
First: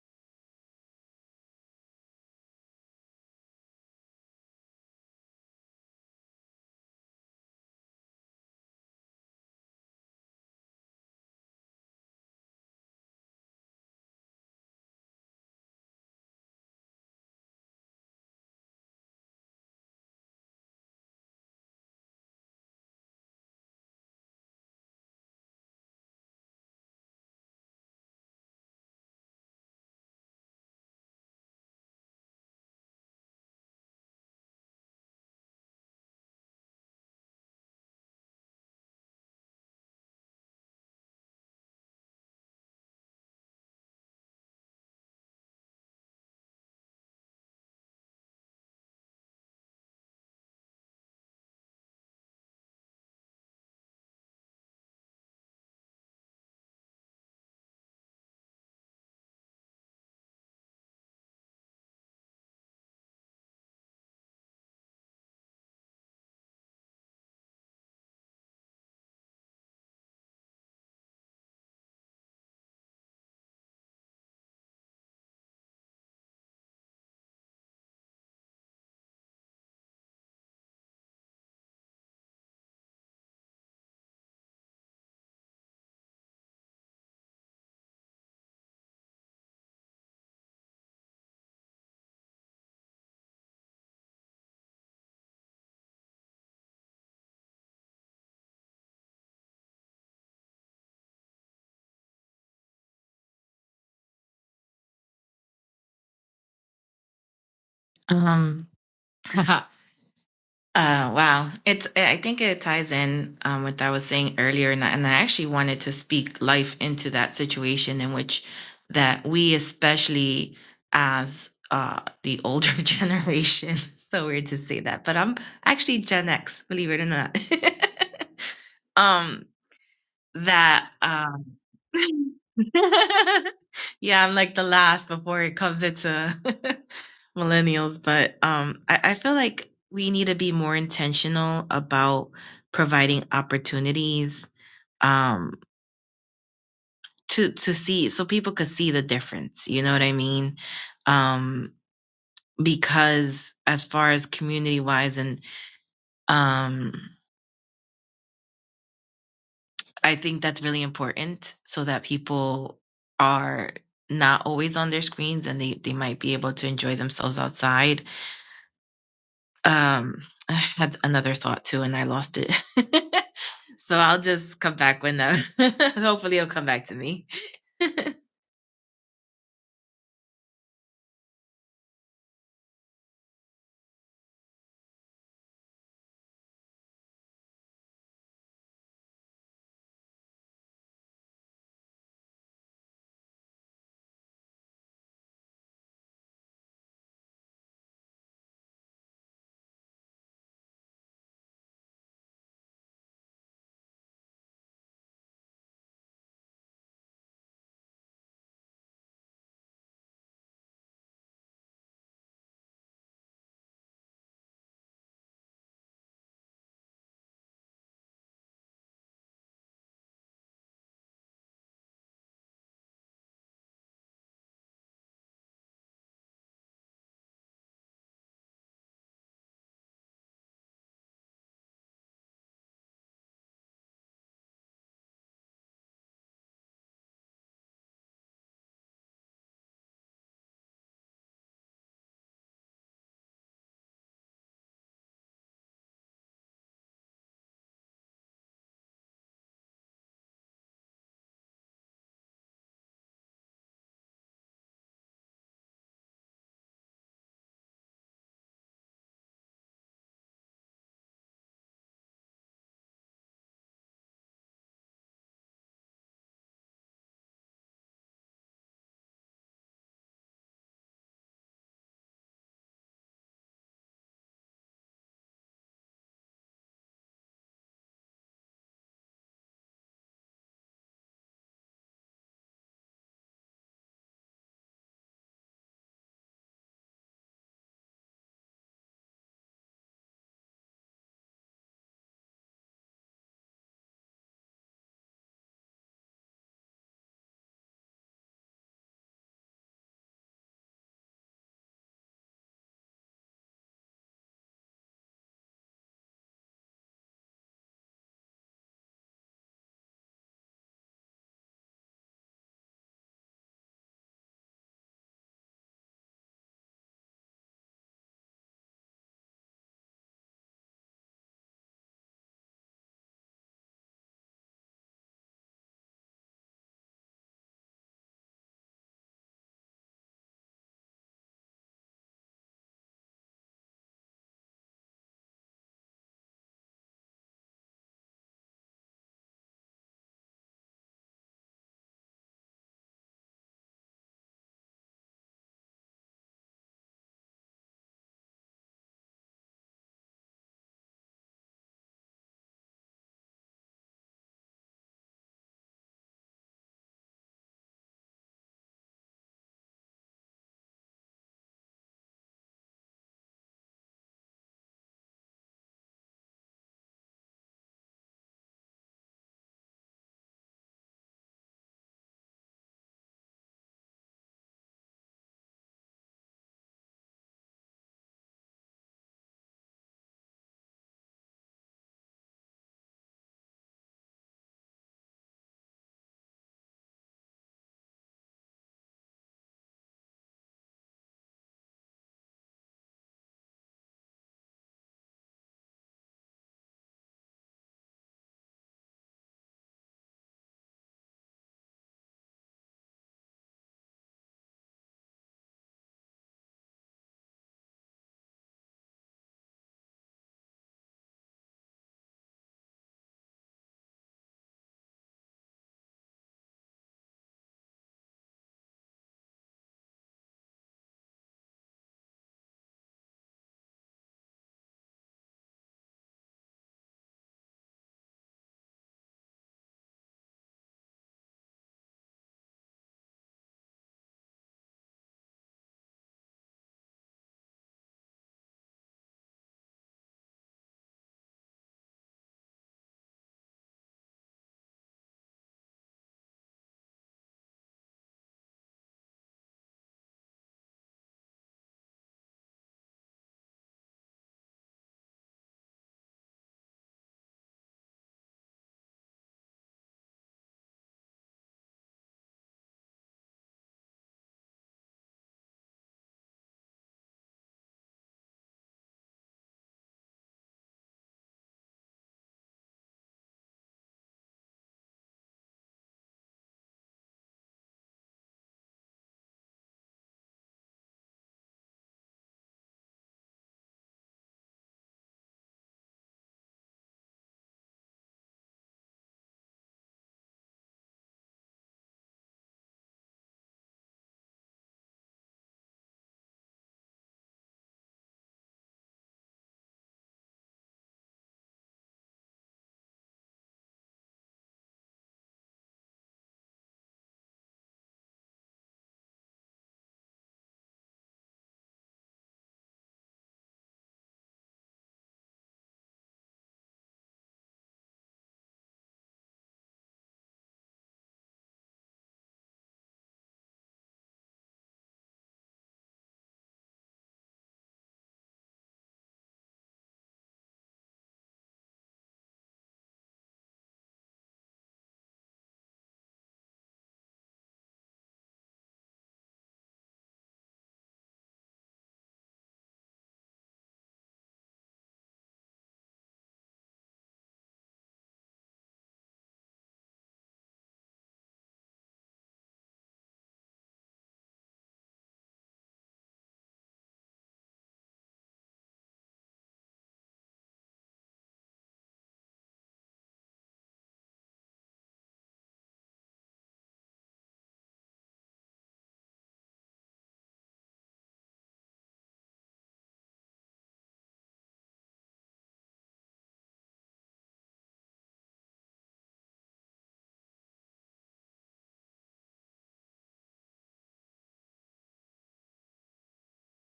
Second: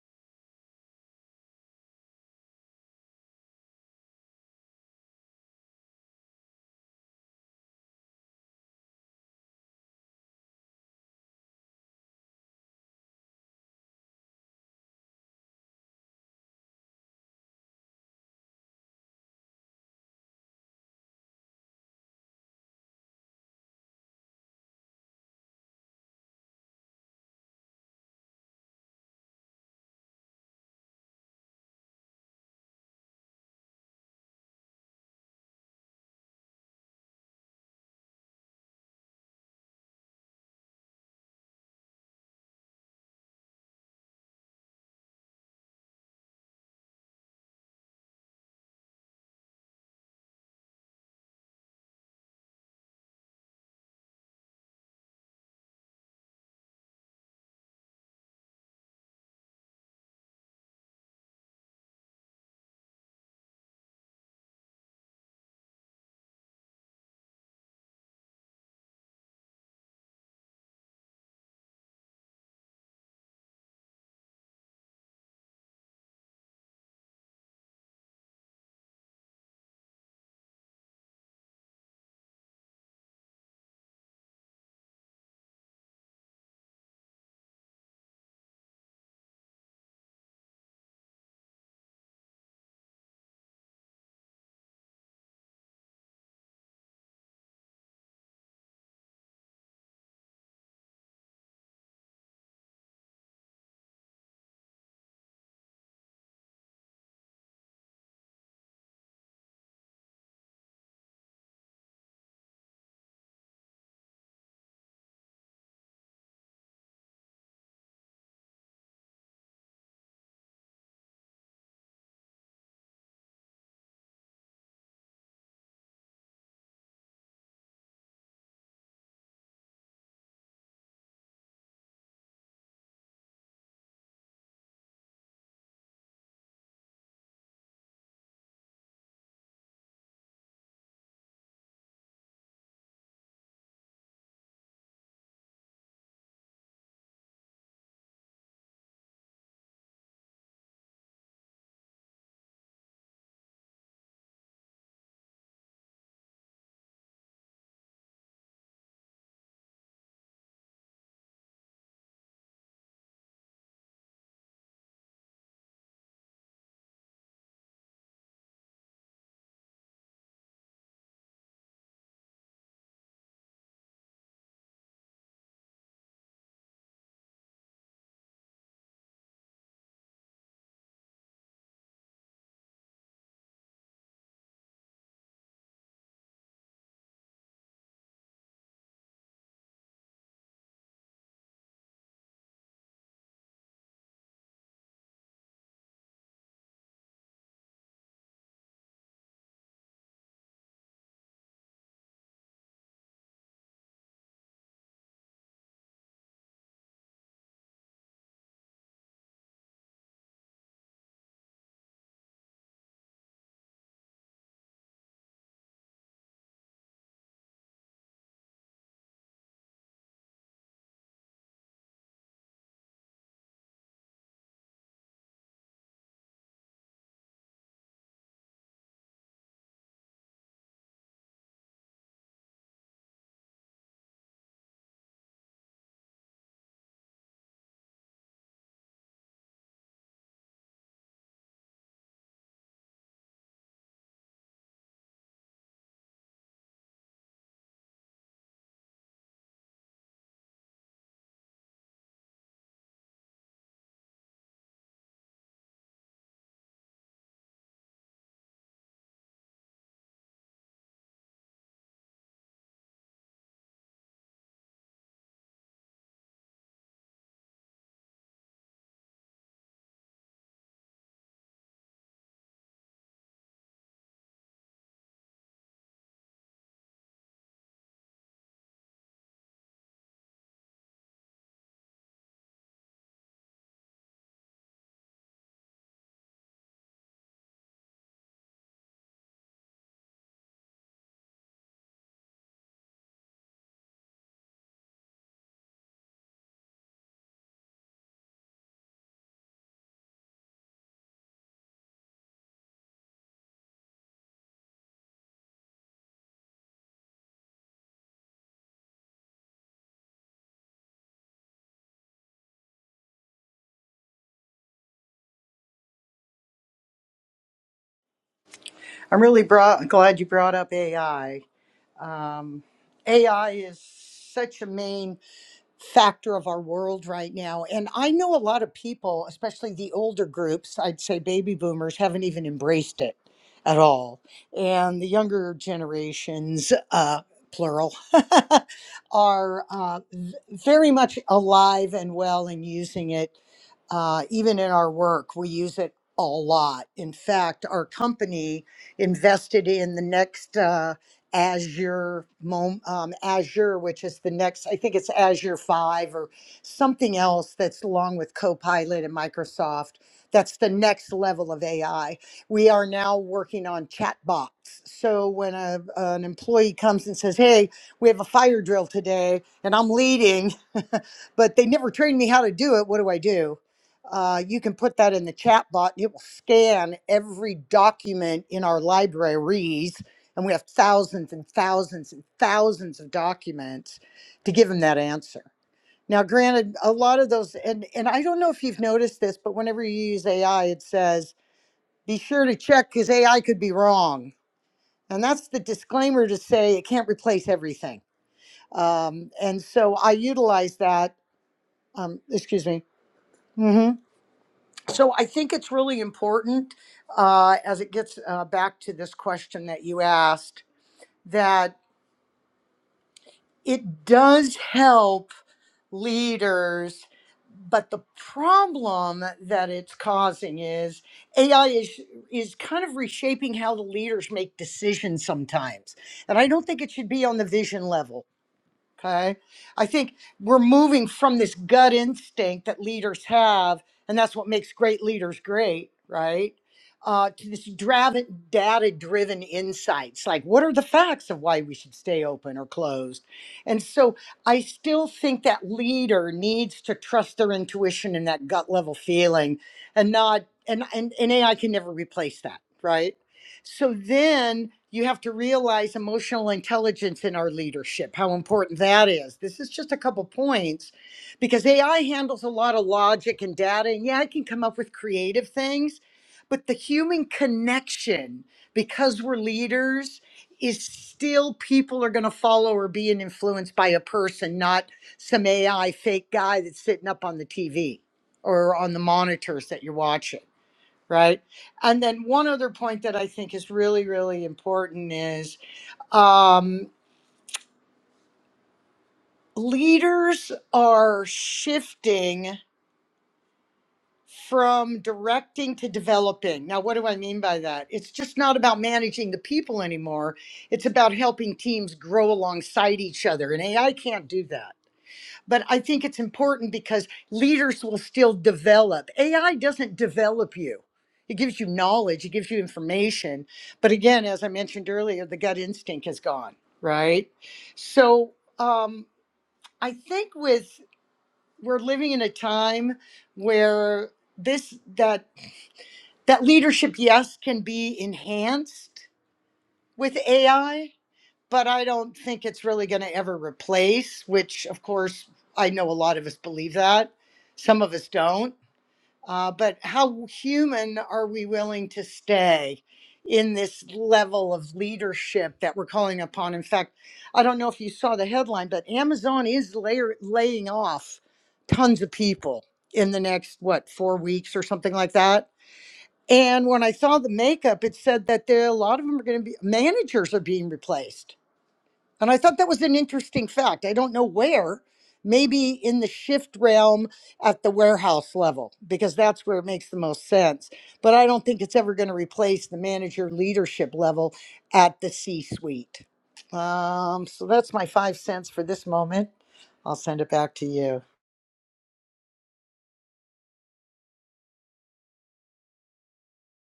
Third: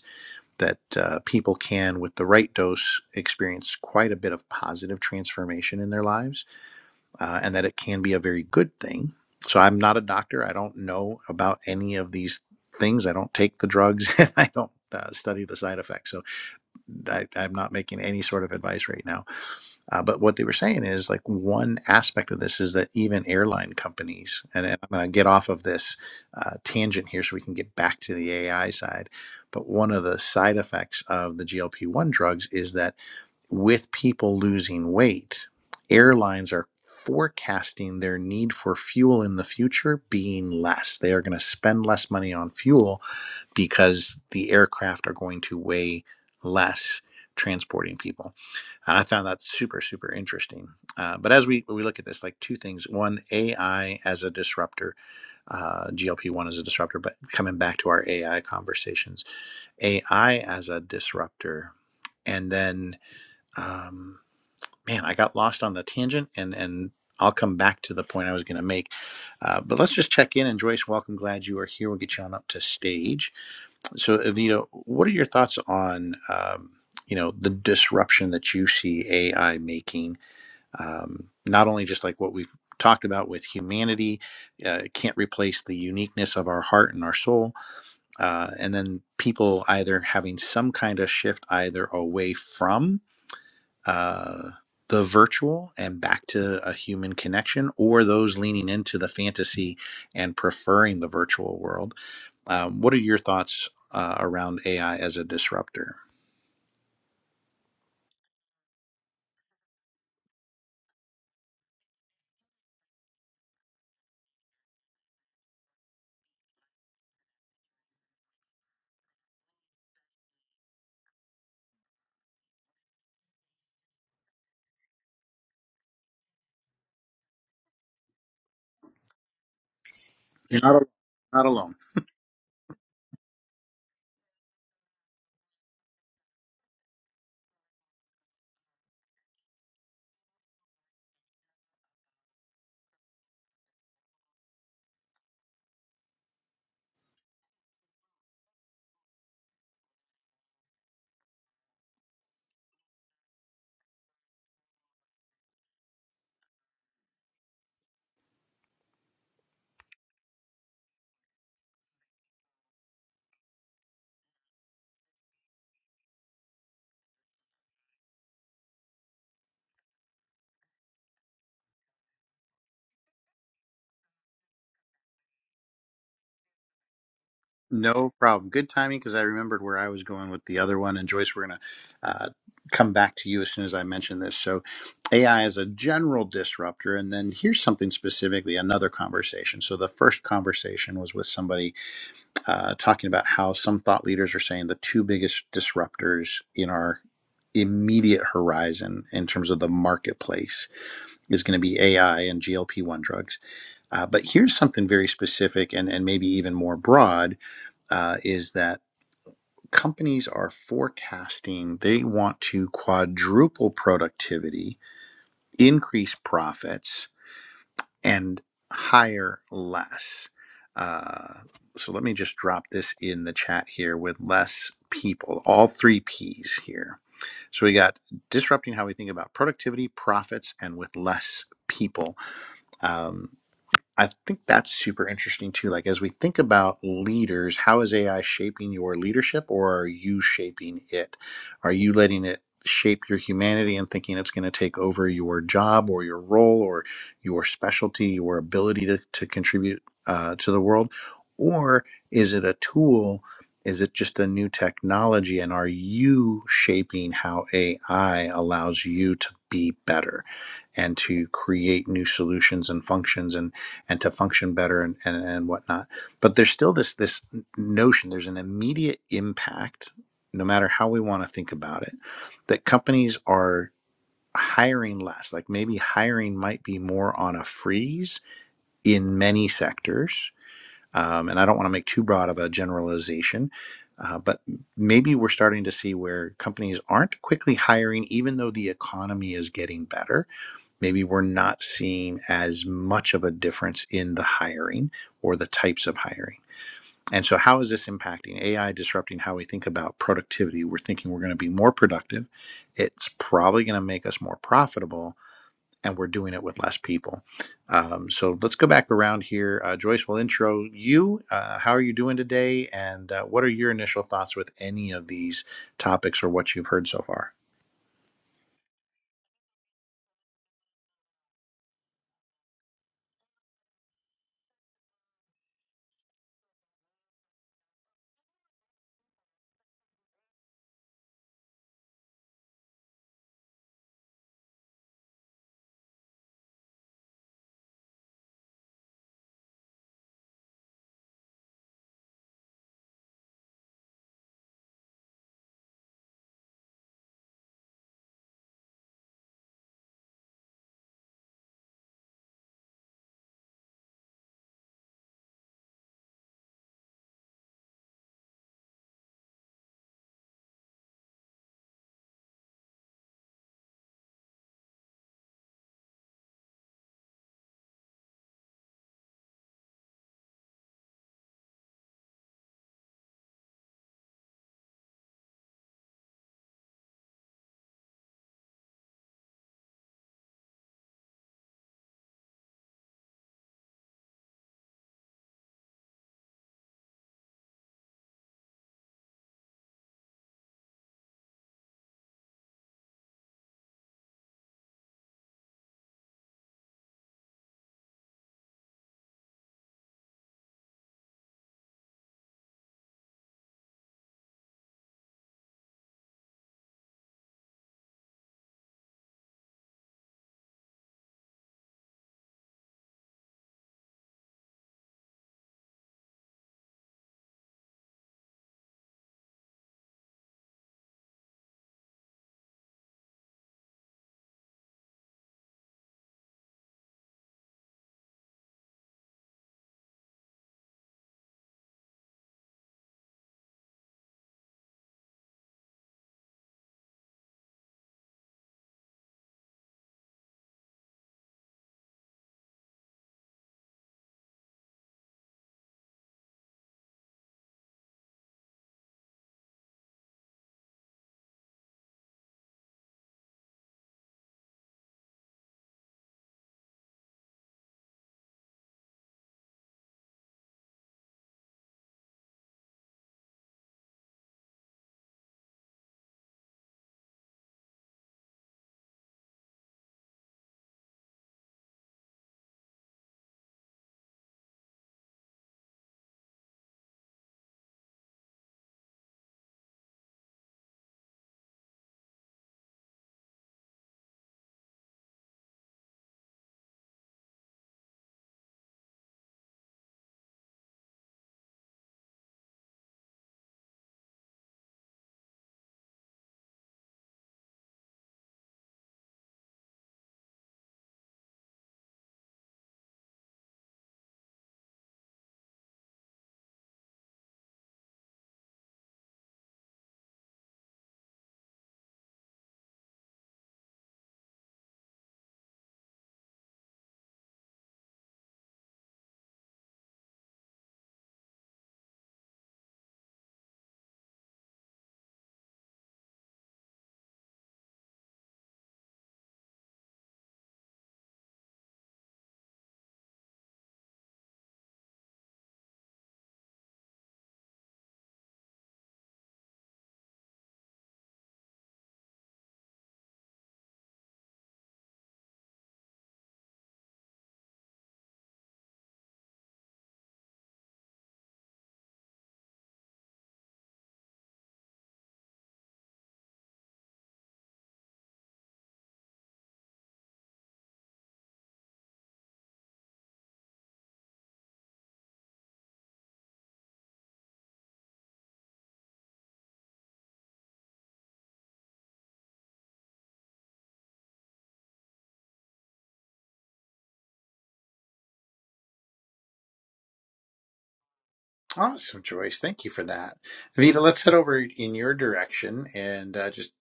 A: that uh, people can, with the right dose, experience quite a bit of positive transformation in their lives, uh, and that it can be a very good thing. So, I'm not a doctor. I don't know about any of these things. I don't take the drugs (laughs) and I don't uh, study the side effects. So, I, I'm not making any sort of advice right now uh, but what they were saying is like one aspect of this is that even airline companies, and I'm going to get off of this uh, tangent here so we can get back to the AI side. But one of the side effects of the GLP 1 drugs is that with people losing weight, airlines are forecasting their need for fuel in the future being less. They are going to spend less money on fuel because the aircraft are going to weigh less transporting people and I found that super super interesting. Uh, but as we we look at this, like two things: one, AI as a disruptor, uh, GLP one as a disruptor. But coming back to our AI conversations, AI as a disruptor, and then um, man, I got lost on the tangent, and and I'll come back to the point I was going to make. Uh, but let's just check in. And Joyce, welcome. Glad you are here. We'll get you on up to stage. So, Evita, what are your thoughts on? Um, you know the disruption that you see AI making um, not only just like what we've talked about with humanity uh, can't replace the uniqueness of our heart and our soul uh, and then people either having some kind of shift either away from uh, the virtual and back to a human connection or those leaning into the fantasy and preferring the virtual world um, what are your thoughts uh, around ai as a disruptor
B: Um, (laughs) Uh, wow. It's, I think it ties in, um, with what I was saying earlier. And I, and I actually wanted to speak life into that situation in which that we, especially as, uh, the older (laughs) generation, so weird to say that, but I'm actually Gen X, believe it or not. (laughs) um,
A: you're not,
B: that,
A: al- not
B: um,
A: alone
B: (laughs) (laughs) yeah, I'm like the last before it comes into (laughs) millennials, but um, I, I feel like we need to be more intentional about providing opportunities um, to to see so people could see the difference. You know what I mean? Um, because as far as community wise, and um, I think that's really important so that people are not always on their screens and they, they might be able to enjoy themselves outside Um, I had another thought too, and I lost it. (laughs) so I'll just come back when uh, (laughs) hopefully it'll come back to me. (laughs)
A: No problem. Good timing because I remembered where I was going with the other one. And Joyce, we're going to uh, come back to you as soon as I mention this. So, AI is a general disruptor. And then here's something specifically another conversation. So, the first conversation was with somebody uh, talking about how some thought leaders are saying the two biggest disruptors in our immediate horizon in terms of the marketplace is going to be AI and GLP 1 drugs. Uh, but here's something very specific and, and maybe even more broad uh, is that companies are forecasting they want to quadruple productivity, increase profits, and hire less. Uh, so let me just drop this in the chat here with less people, all three P's here. So we got disrupting how we think about productivity, profits, and with less people. Um, I think that's super interesting too. Like, as we think about leaders, how is AI shaping your leadership or are you shaping it? Are you letting it shape your humanity and thinking it's going to take over your job or your role or your specialty, your ability to, to contribute uh, to the world? Or is it a tool? Is it just a new technology? And are you shaping how AI allows you to be better and to create new solutions and functions? And and to function better and, and, and whatnot. But there's still this this notion, there's an immediate impact, no matter how we want to think about it, that companies are hiring less. Like maybe hiring might be more on a freeze in many sectors. Um, and I don't want to make too broad of a generalization, uh, but maybe we're starting to see where companies aren't quickly hiring, even though the economy is getting better maybe we're not seeing as much of a difference in the hiring or the types of hiring. And so, how is this impacting AI disrupting how we think about productivity? We're thinking we're going to be more productive. It's probably going to make us more profitable, and we're doing it with less people. Um, so, let's go back around here. Uh, Joyce will intro you. Uh, how are you doing today? And uh, what are your initial thoughts with any of these topics or what you've heard so far?
C: I'm really brought, glad you brought up AI. Um, AI is such a main factor of our world right now. And I know a lot of people, especially the older groups, I'd say baby boomers, haven't even embraced it at all. And the younger generations, uh, plural, (laughs) are uh, v- very much alive and well and using it uh, even in our work, we use it a lot. In fact, our company invested in the next uh, Azure, Mom- um, Azure, which is the next, I think it's Azure 5 or something else that's along with Copilot and Microsoft. That's the next level of AI. We are now working on chatbots. So when a, an employee comes and says, Hey, we have a fire drill today and I'm leading, (laughs) but they never trained me how to do it, what do I do? Uh, you can put that in the chatbot. It will scan every document in our libraries and we have thousands and thousands and thousands of documents to give them that answer. Now, granted, a lot of those, and, and I don't know if you've noticed this, but whenever you use AI, it says, be sure to check because AI could be wrong. And that's the disclaimer to say it can't replace everything. Um, and so I utilize that. Um, excuse me. hmm So I think it's really important uh, as it gets uh, back to this question that you asked that. it does help leaders but the problem that it's causing is ai is is kind of reshaping how the leaders make decisions sometimes and i don't think it should be on the vision level Okay. I think we're moving from this gut instinct that leaders have, and that's what makes great leaders great, right? Uh, to this data driven insights like what are the facts of why we should stay open or closed and so i still think that leader needs to trust their intuition and that gut level feeling and not and and, and ai can never replace that right so then you have to realize emotional intelligence in our leadership, how important that is. This is just a couple points because AI handles a lot of logic and data. And yeah, it can come up with creative things, but the human connection, because we're leaders, is still people are going to follow or be influenced by a person, not some AI fake guy that's sitting up on the TV or on the monitors that you're watching right? And then one other point that I think is really, really important is um, leaders are shifting from directing to developing. Now, what do I mean by that? It's just not about managing the people anymore. It's about helping teams grow alongside each other, and AI can't do that but I think it's important because leaders will still develop. AI doesn't develop you. It gives you knowledge, it gives you information. But again, as I mentioned earlier, the gut instinct is gone, right? So um, I think with we're living in a time where this that that leadership yes can be enhanced with AI but I don't think it's really going to ever replace, which, of course, I know a lot of us believe that. Some of us don't. Uh, but how human are we willing to stay in this level of leadership that we're calling upon? In fact, I don't know if you saw the headline, but Amazon is layer, laying off tons of people in the next, what, four weeks or something like that. And when I saw the makeup, it said that there a lot of them are going to be managers are being replaced and I thought that was an interesting fact. I don't know where, maybe in the shift realm at the warehouse level, because that's where it makes the most sense. But I don't think it's ever going to replace the manager leadership level at the C suite. Um, so that's my five cents for this moment. I'll send it back to you.
A: Awesome, Joyce. Thank you for that. Vita, let's head over in your direction and uh, just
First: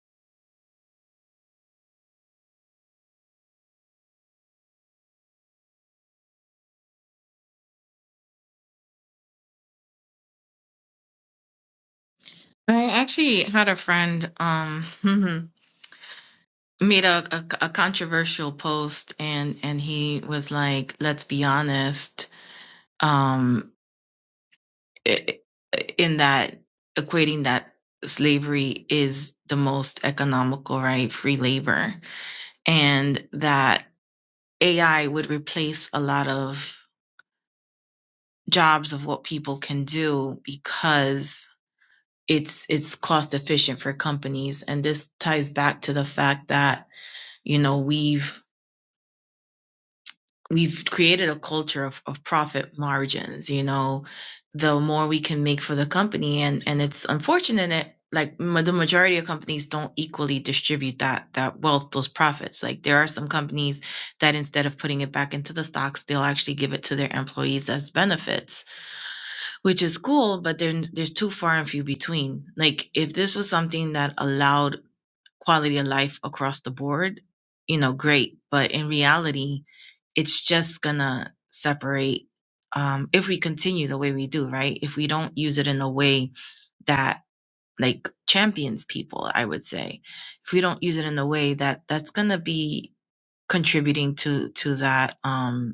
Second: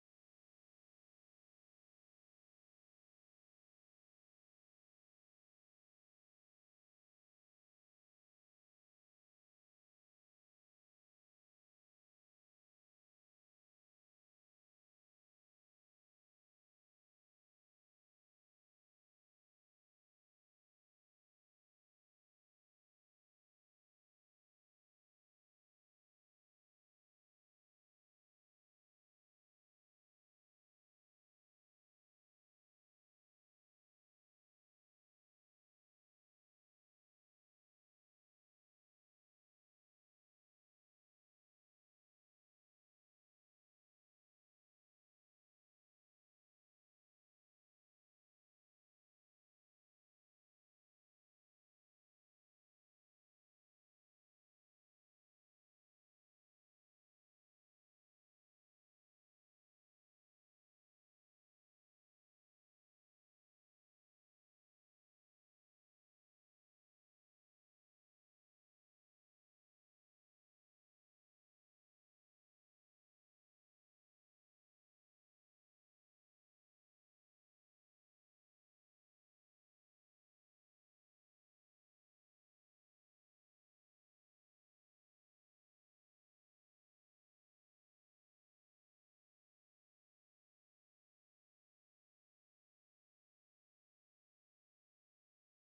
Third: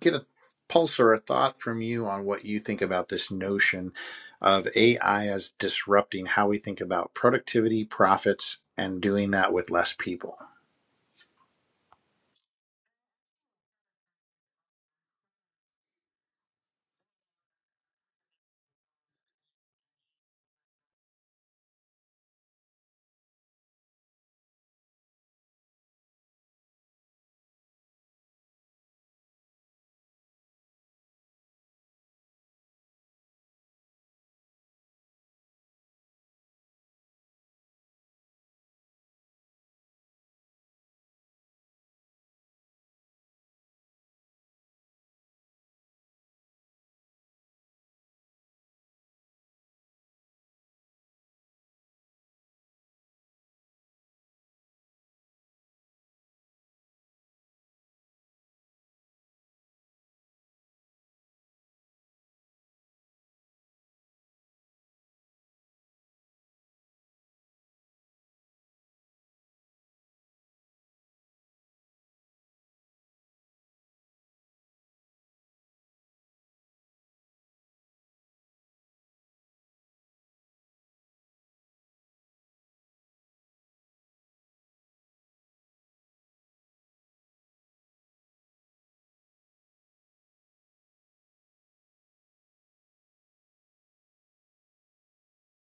A: get a pulse or a thought from you on what you think about this notion of AI as disrupting how we think about productivity, profits, and doing that with less people.
B: I actually had a friend um (laughs) made a, a a controversial post, and and he was like, "Let's be honest." Um, in that equating that slavery is the most economical right, free labor, and that AI would replace a lot of jobs of what people can do because it's it's cost efficient for companies and this ties back to the fact that you know we've we've created a culture of, of profit margins you know the more we can make for the company and and it's unfortunate that like ma- the majority of companies don't equally distribute that that wealth those profits like there are some companies that instead of putting it back into the stocks they'll actually give it to their employees as benefits which is cool, but then there's too far and few between. Like if this was something that allowed quality of life across the board, you know, great. But in reality, it's just gonna separate um, if we continue the way we do, right? If we don't use it in a way that like champions people, I would say, if we don't use it in a way that that's gonna be contributing to to that. um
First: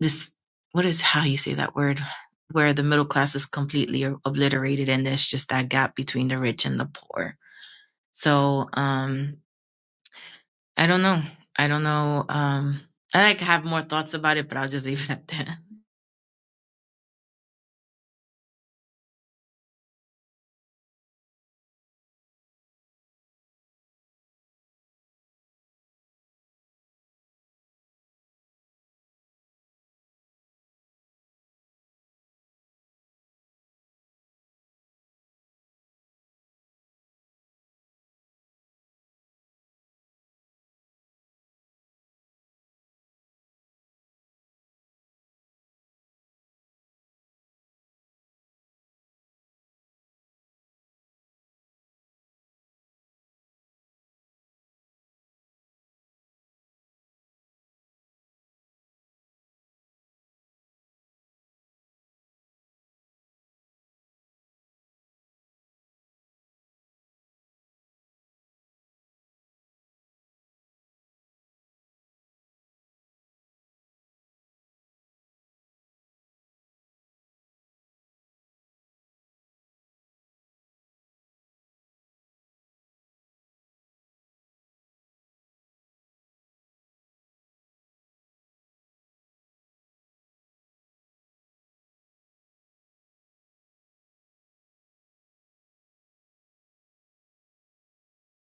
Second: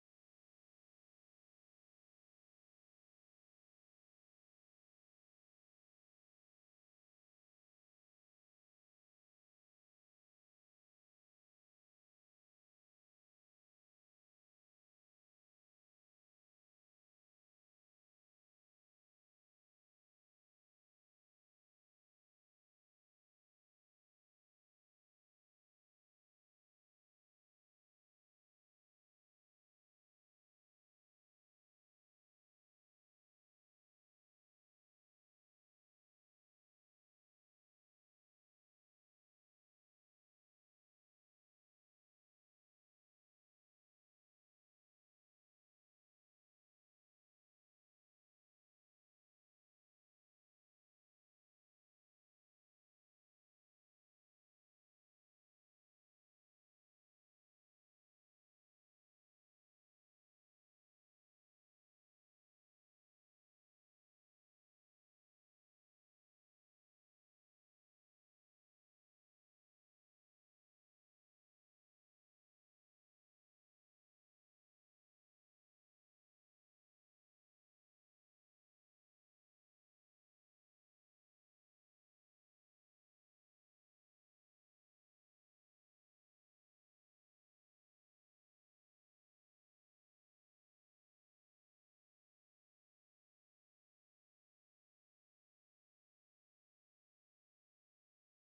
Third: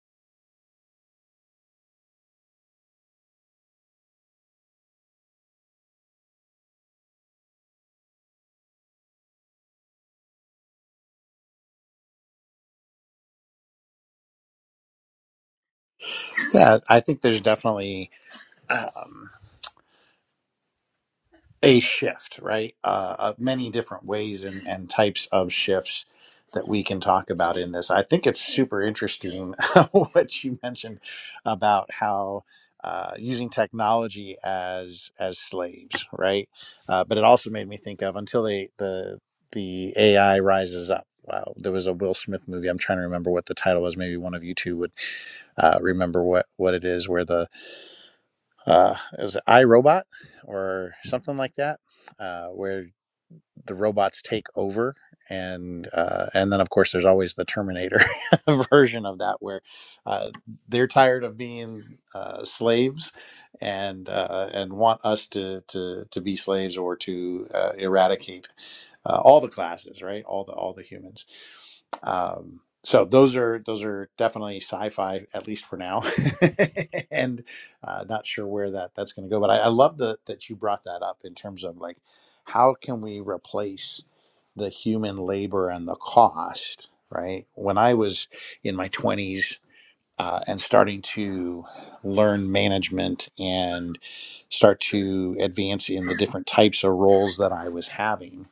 B: this what is how you say that word where the middle class is completely obliterated and there's just that gap between the rich and the poor so um i don't know i don't know um i like have more thoughts about it but i'll just (laughs) leave it at that
A: Yeah, I think there's definitely. a shift, right? Uh, uh, many different ways and, and types of shifts that we can talk about in this. I think it's super interesting (laughs) what you mentioned about how uh, using technology as as slaves, right? Uh, but it also made me think of until they, the the AI rises up. Wow, there was a Will Smith movie. I'm trying to remember what the title was. Maybe one of you two would uh, remember what what it is, where the uh, it was iRobot or something like that, uh, where the robots take over. And uh, and then of course there's always the Terminator (laughs) version of that where uh, they're tired of being uh, slaves and uh, and want us to, to to be slaves or to uh, eradicate uh, all the classes right all the all the humans um, so those are those are definitely sci-fi at least for now (laughs) and uh, not sure where that that's going to go but I, I love the, that you brought that up in terms of like how can we replace the human labor and the cost right when i was in my 20s uh, and starting to learn management and start to advance in the different types of roles that i was having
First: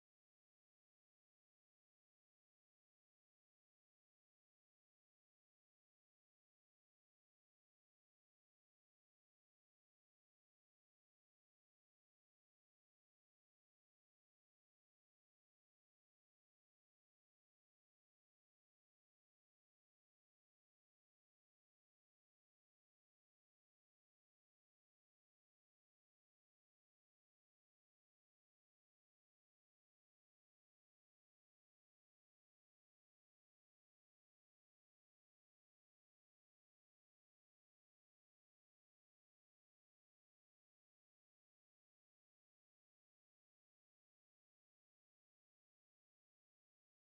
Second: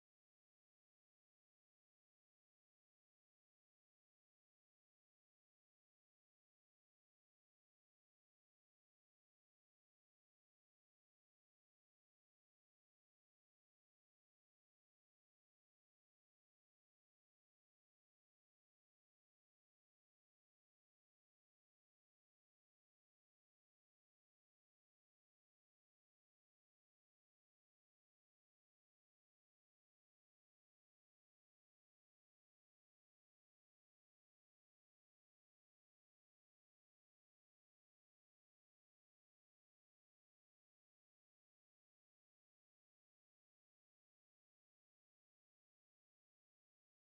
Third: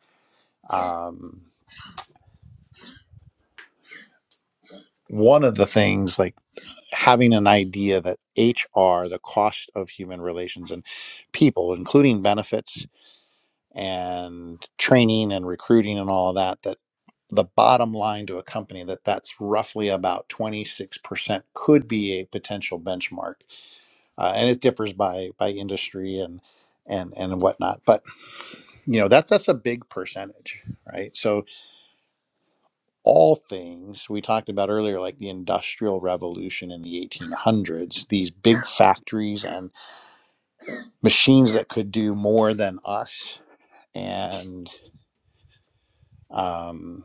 A: um, one of the things like having an idea that HR, the cost of human relations and people, including benefits and training and recruiting and all of that, that the bottom line to a company that that's roughly about 26% could be a potential benchmark uh, and it differs by by industry and and and whatnot but you know that's that's a big percentage right so all things we talked about earlier like the industrial revolution in the 1800s these big factories and machines that could do more than us and um,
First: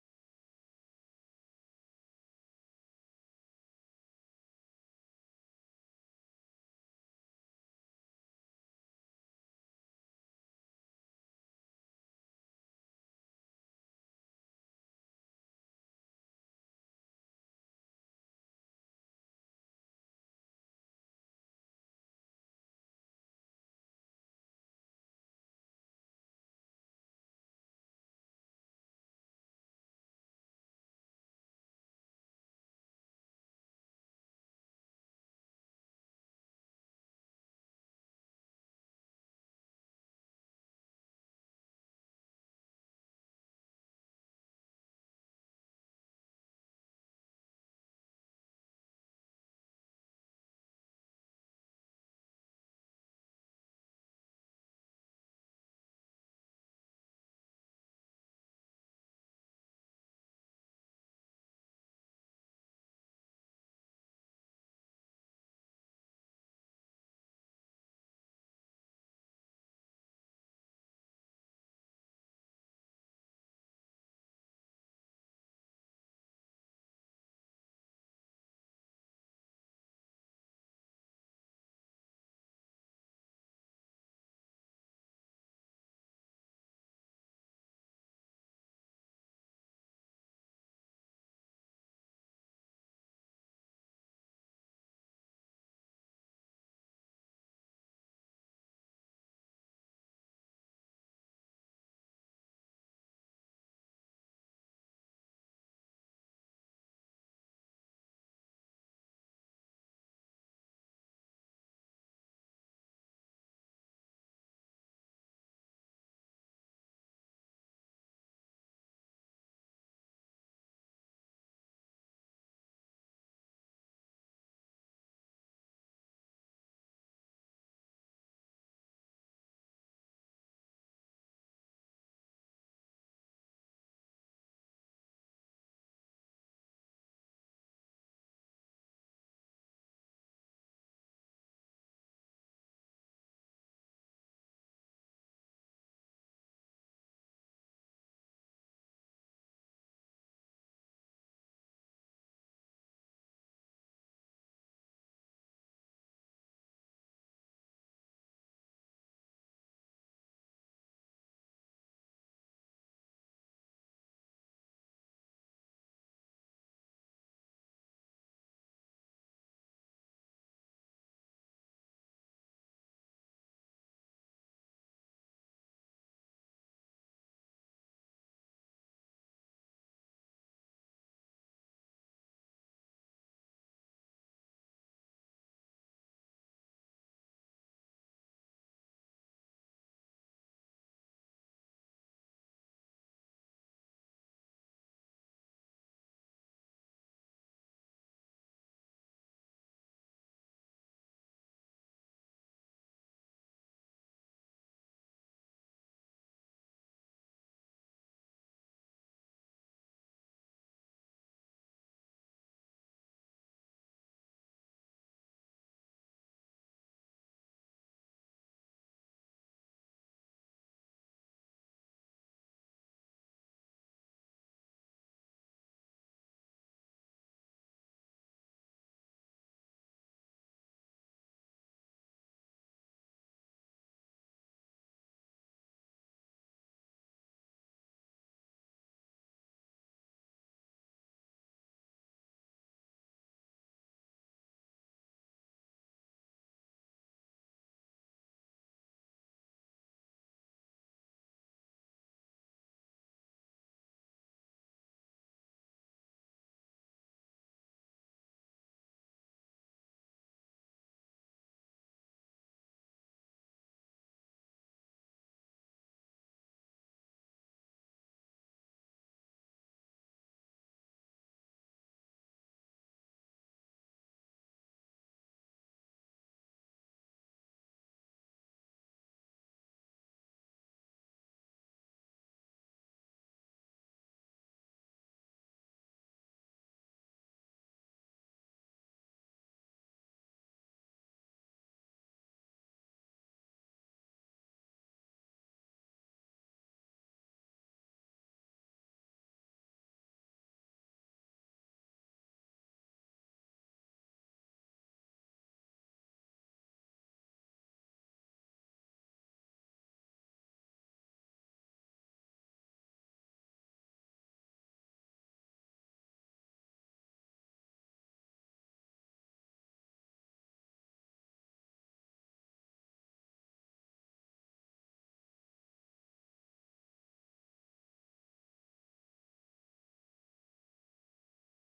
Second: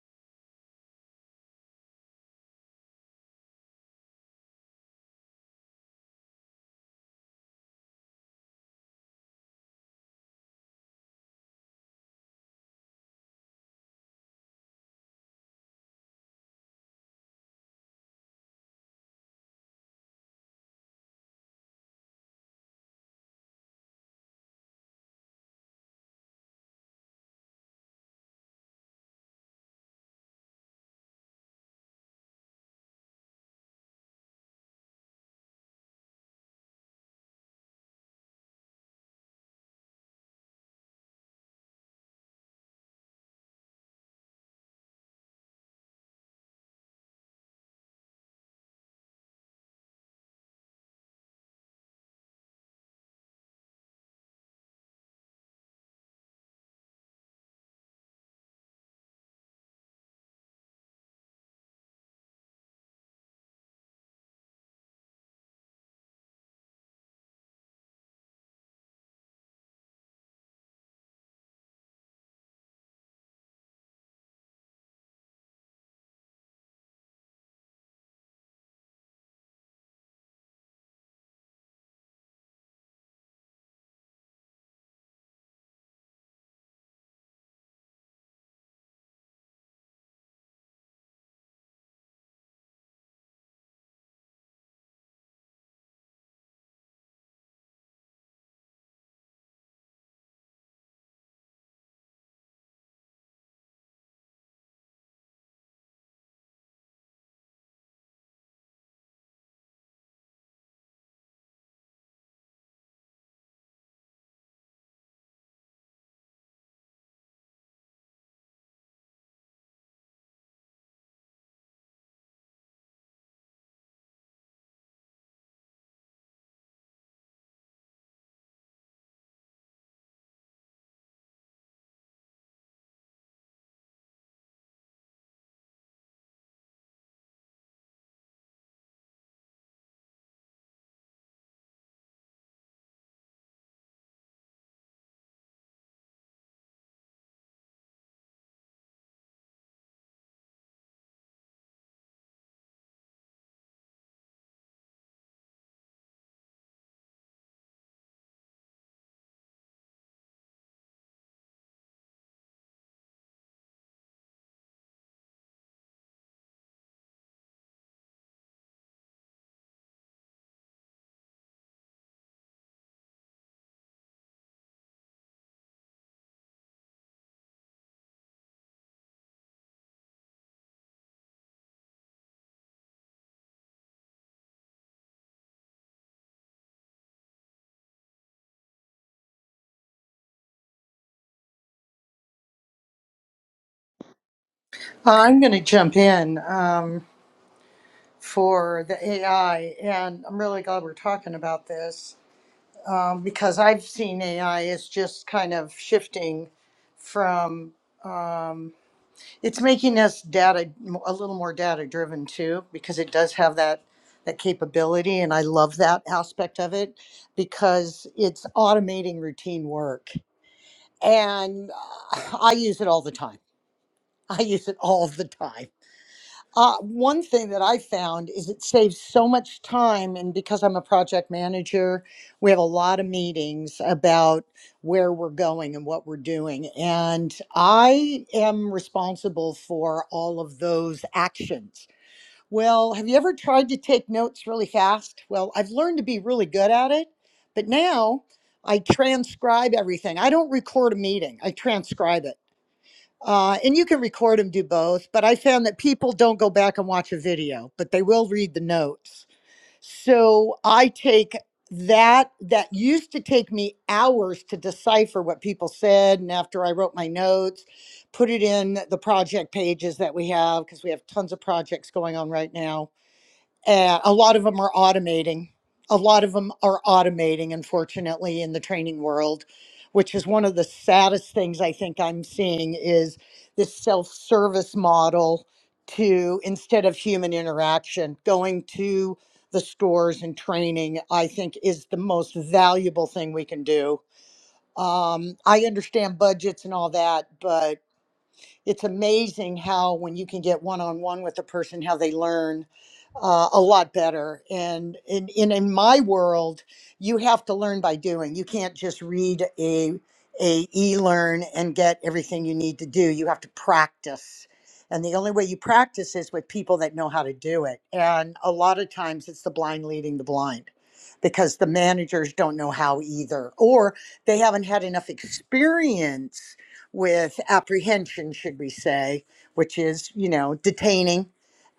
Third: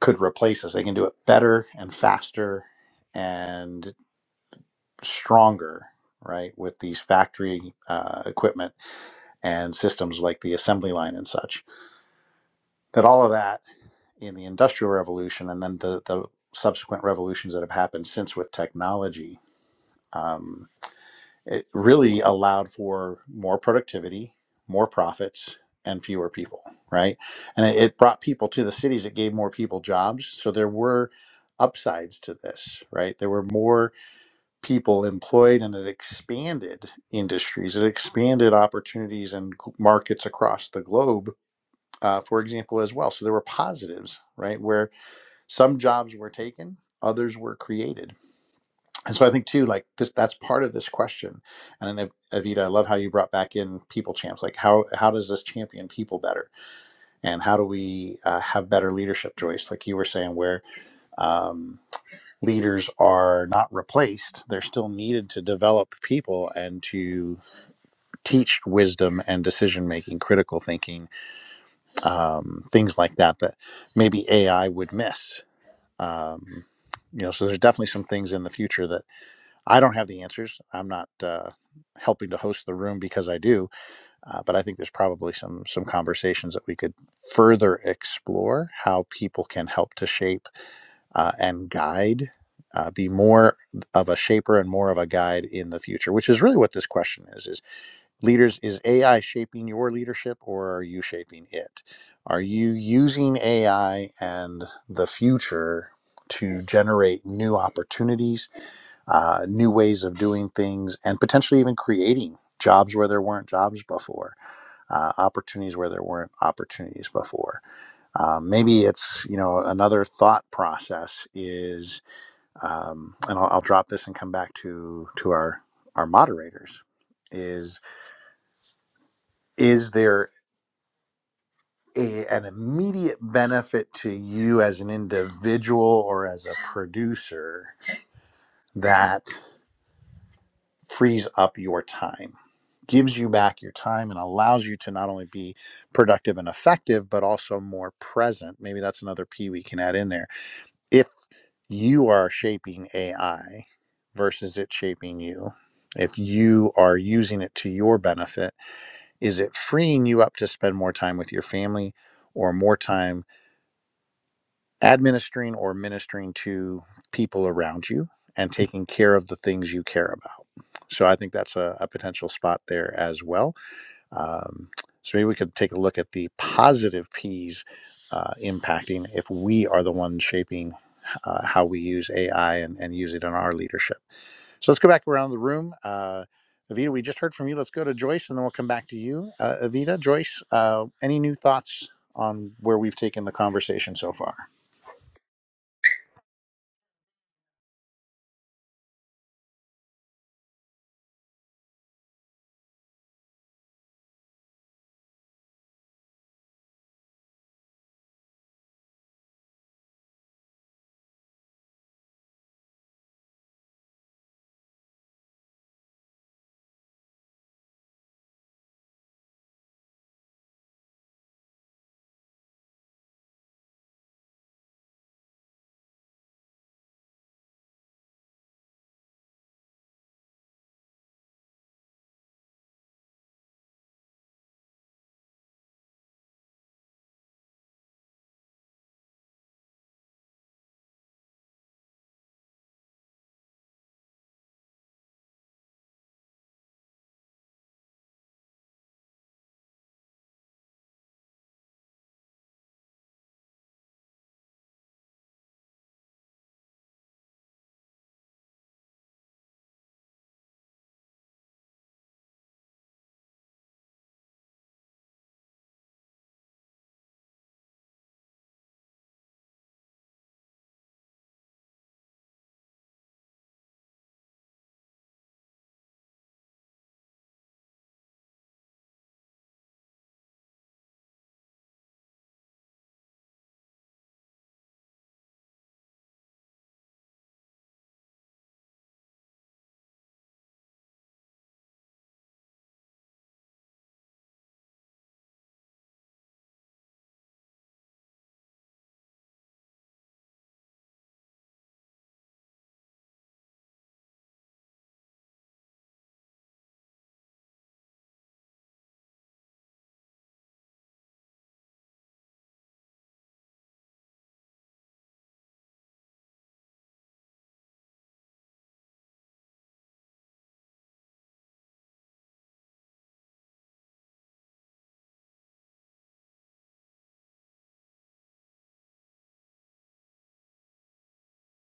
A: could replace us. They can do it better and faster and stronger, right? With these factory uh, equipment and systems like the assembly line and such. That all of that in the industrial revolution and then the, the subsequent revolutions that have happened since with technology. um, It really allowed for more productivity, more profits, and fewer people, right? And it it brought people to the cities. It gave more people jobs. So there were upsides to this, right? There were more people employed and it expanded industries. It expanded opportunities and g- markets across the globe, uh, for example, as well. So there were positives, right? Where some jobs were taken, others were created and so I think too, like this, that's part of this question. And then Ev- Evita, I love how you brought back in people champs. Like how how does this champion people better, and how do we uh, have better leadership, Joyce? Like you were saying, where um, leaders are not replaced, they're still needed to develop people and to teach wisdom and decision making, critical thinking, um, things like that that maybe AI would miss. Um, you know, so there's definitely some things in the future I don't have the answers. I'm not uh, helping to host the room because I do, uh, but I think there's probably some some conversations that we could further explore how people can help to shape uh, and guide, uh, be more of a shaper and more of a guide in the future, which is really what this question is: is leaders is AI shaping your leadership or are you shaping it? Are you using AI and the future to generate new opportunities? uh, new ways of doing things, and potentially even creating jobs where there weren't jobs before, uh, opportunities where there weren't opportunities before. Um, maybe it's you know another thought process is, um, and I'll, I'll drop this and come back to to our our moderators. Is is there a, an immediate benefit to you as an individual or as a producer? that frees up your time, gives you back your time, and allows you to not only be productive and effective, but also more present. Maybe that's another P we can add in there. If you are shaping AI versus it shaping you, if you are using it to your benefit, is it freeing you up to spend more time with your family? Or more time administering or ministering to people around you and taking care of the things you care about. So I think that's a, a potential spot there as well. Um, so maybe we could take a look at the positive P's uh, impacting if we are the ones shaping uh, how we use AI and, and use it in our leadership. So let's go back around the room. Uh, Avita, we just heard from you. Let's go to Joyce and then we'll come back to you. Uh, Avita, Joyce, uh, any new thoughts on where we've taken the conversation so far?
C: I'm going to jump in um, for the AI, and I'm really glad we're talking about this. um, because I've seen AI as just kind of shifting from um, it's making us data a little more data driven too because it does have that that capability and I love that aspect of it because it's automating routine work and uh, I use it all the time. I use it all the time uh, one thing that I found is it saves so much time. And because I'm a project manager, we have a lot of meetings about where we're going and what we're doing. And I am responsible for all of those actions. Well, have you ever tried to take notes really fast? Well, I've learned to be really good at it, but now I transcribe everything. I don't record a meeting, I transcribe it. Uh, and you can record them, do both, but I found that people don't go back and watch a video, but they will read the notes. So I take that that used to take me hours to decipher what people said and after I wrote my notes, put it in the project pages that we have because we have tons of projects going on right now uh, a lot of them are automating. A lot of them are automating, unfortunately, in the training world, which is one of the saddest things I think I'm seeing is this self-service model to instead of human interaction, going to the stores and training, I think is the most valuable thing we can do. Um, I understand budgets and all that, but it's amazing how when you can get one-on-one with a person how they learn uh, a lot better and in, in in my world you have to learn by doing you can't just read a a e-learn and get everything you need to do you have to practice and the only way you practice is with people that know how to do it and a lot of times it's the blind leading the blind because the managers don't know how either or they haven't had enough experience with apprehension, should we say, which is, you know, detaining,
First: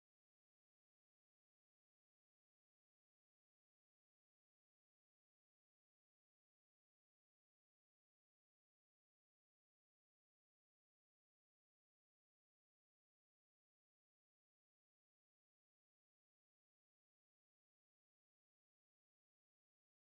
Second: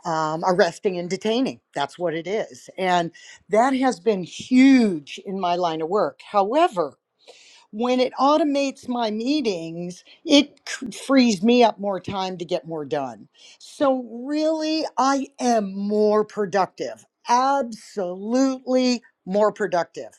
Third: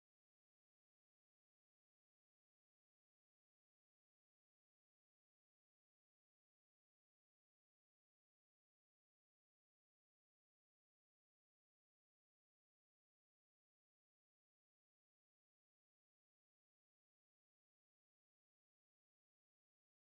C: um, arresting and detaining. That's what it is. And that has been huge in my line of work. However, when it automates my meetings, it c- frees me up more time to get more done. So, really, I am more productive, absolutely more productive.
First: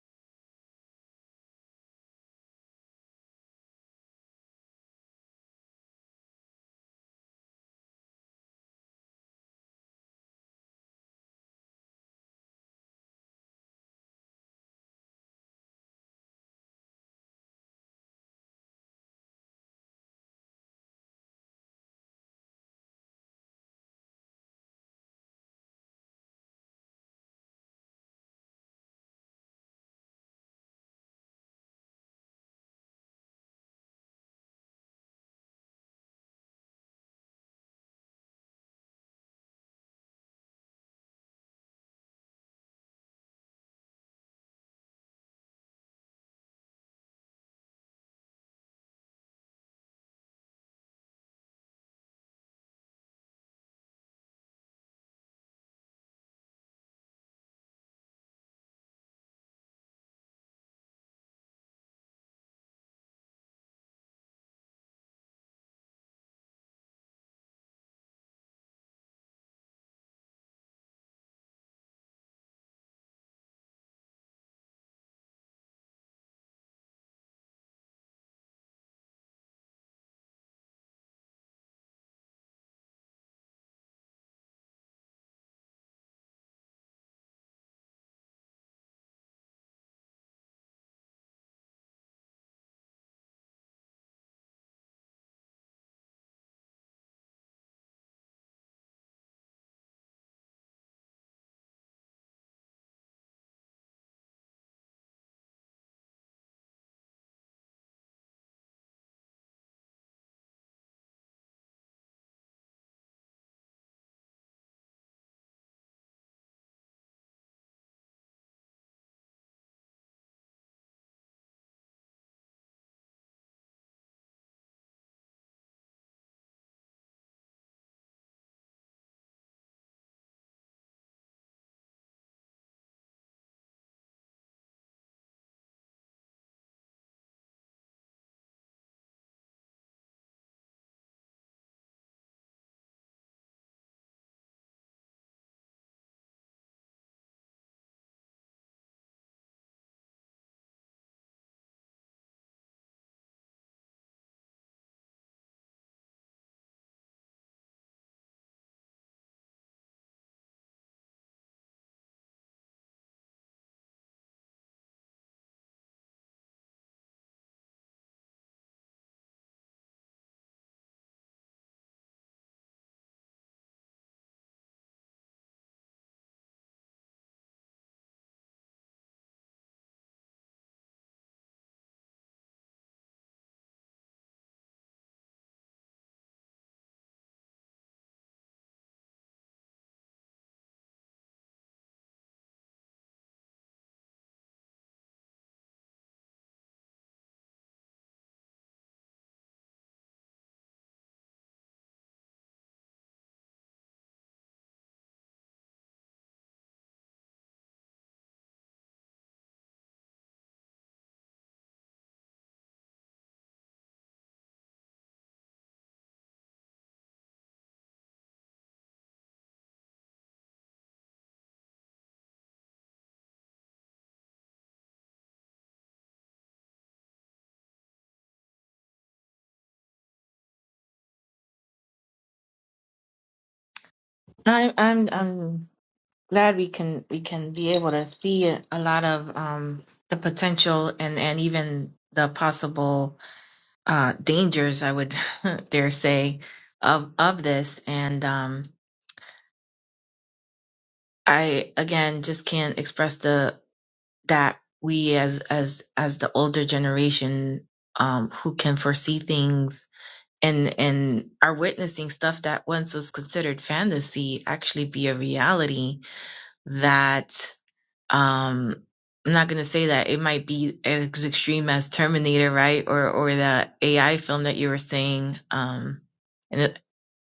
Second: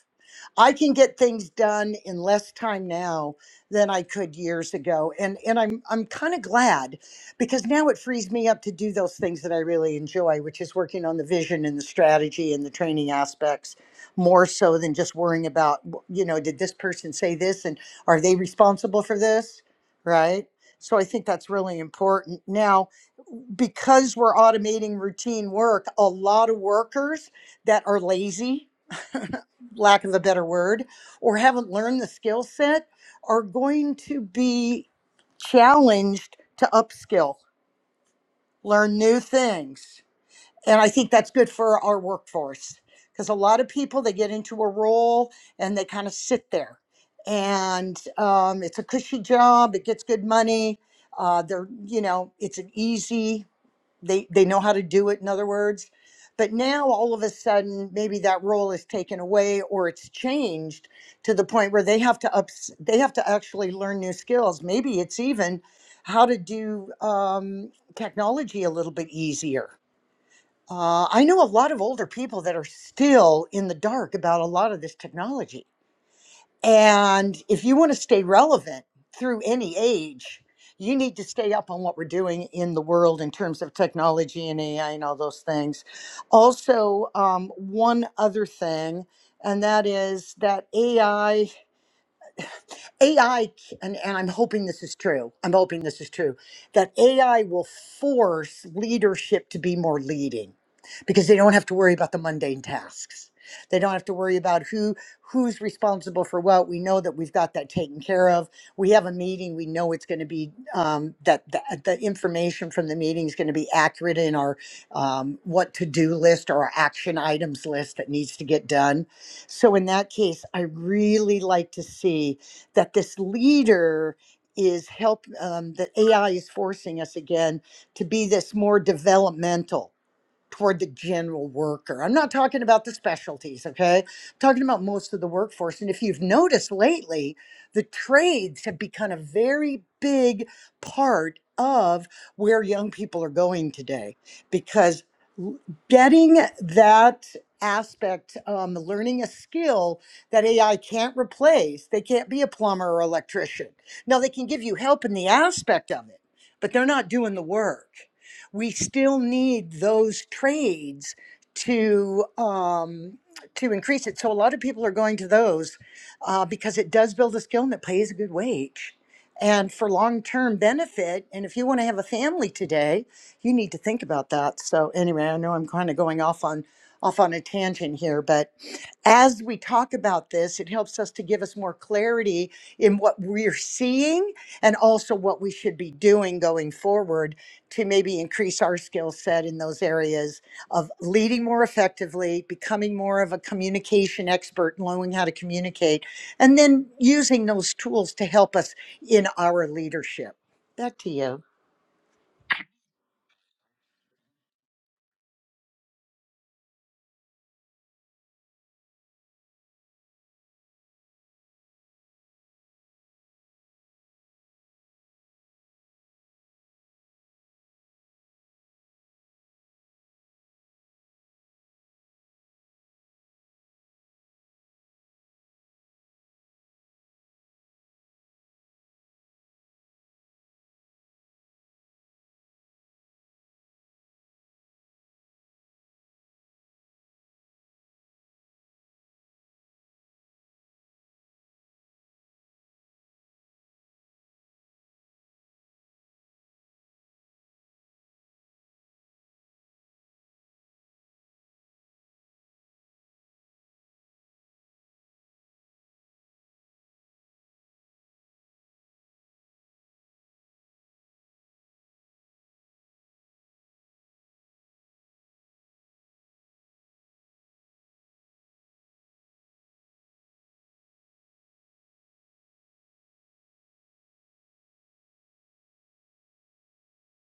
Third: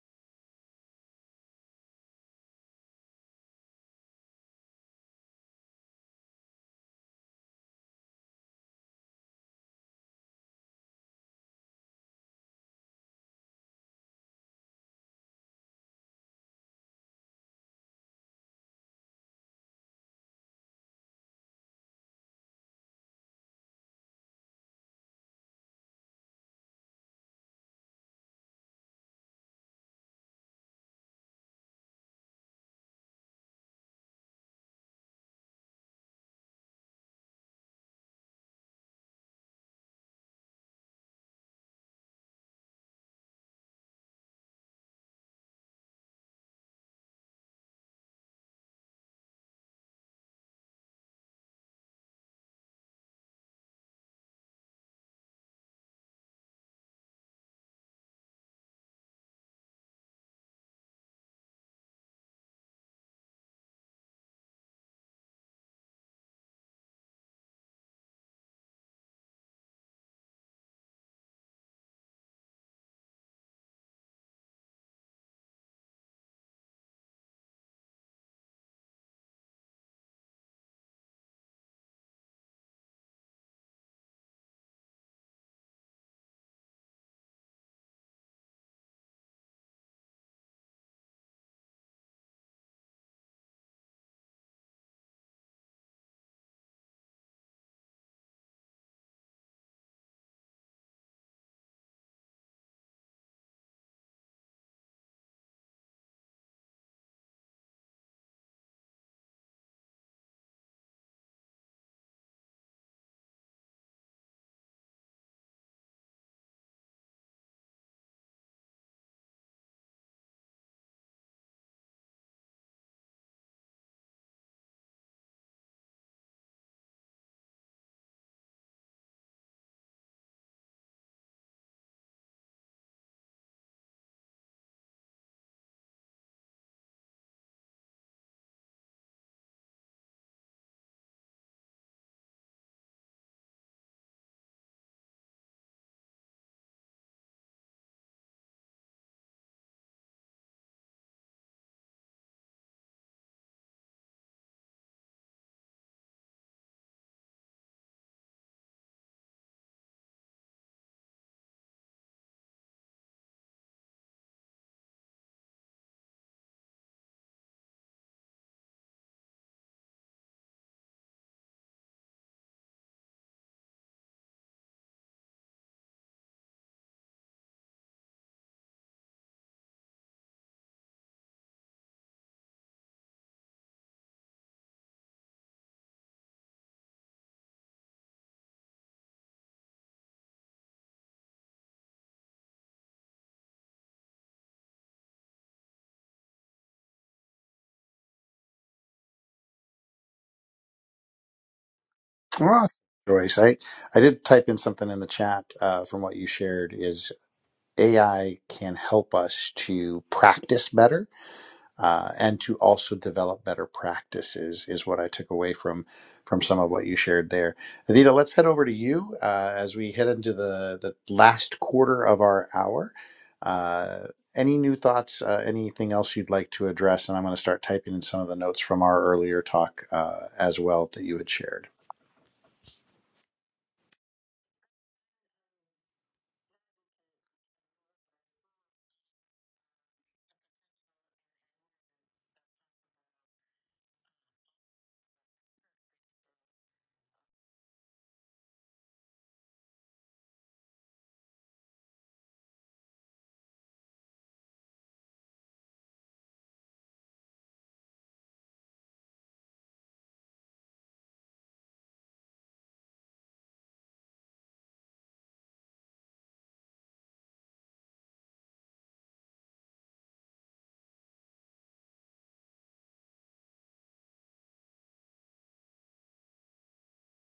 C: I can get things done in less time now than I could years ago. And and I'm I'm kind of glad because now it frees me up to do those things that I really enjoy, which is working on the vision and the strategy and the training aspects more so than just worrying about you know, did this person say this and are they responsible for this? Right? So I think that's really important. Now, because we're automating routine work, a lot of workers that are lazy (laughs) lack of a better word, or haven't learned the skill set are going to be challenged to upskill, learn new things. And I think that's good for our workforce because a lot of people they get into a role and they kind of sit there. And um, it's a cushy job, it gets good money. Uh, they're, you know, it's an easy they they know how to do it in other words but now all of a sudden maybe that role is taken away or it's changed to the point where they have to ups they have to actually learn new skills maybe it's even how to do um, technology a little bit easier uh, i know a lot of older people that are still in the dark about a lot of this technology and if you want to stay relevant through any age, you need to stay up on what we're doing in the world in terms of technology and AI and all those things. Also, um, one other thing, and that is that AI. AI, and, and I'm hoping this is true, I'm hoping this is true, that AI will force leadership to be more leading because they don't have to worry about the mundane tasks. They don't have to worry about who who's responsible for what. We know that we've got that taken care of. We have a meeting. We know it's going to be um, that the, the information from the meeting is going to be accurate in our um, what to do list or our action items list that needs to get done. So in that case, I really like to see that this leader is help um, that AI is forcing us again to be this more developmental toward the general worker. I'm not talking about the specialties, okay? I'm talking about most of the workforce. And if you've noticed lately, the trades have become a very big part of where young people are going today because l- getting that aspect um, learning a skill that ai can't replace they can't be a plumber or electrician now they can give you help in the aspect of it but they're not doing the work we still need those trades to um, to increase it. So a lot of people are going to those uh, because it does build a skill and it pays a good wage. And for long term benefit, and if you want to have a family today, you need to think about that. So anyway, I know I'm kind of going off on off on a tangent here, but as we talk about this, it helps us to give us more clarity in what we're seeing and also what we should be doing going forward to maybe increase our skill set in those areas of leading more effectively, becoming more of a communication expert, knowing how to communicate, and then using those tools to help us in our leadership. Back to you.
A: Awesome, Joyce. I, I did type in something in the chat uh, from what you shared is AI can help us to practice better uh, and to also develop better practices is what I took away from from some of what you shared there. Adita, let's head over to you uh, as we head into the, the last quarter of our hour. Uh, any new thoughts, uh, anything else you'd like to address? And I'm going to start typing in some of the notes from our earlier talk uh, as well that you had shared.
B: i'm i'm i'm glad we can we can be able to see a lot of um the potential and and even the possible uh dangers i would (laughs) dare say of of this and um I again just can't express the that we as as as the older generation um who can foresee things and and are witnessing stuff that once was considered fantasy actually be a reality that um I'm not gonna say that it might be as extreme as Terminator, right? Or or the AI film that you were saying. Um and it,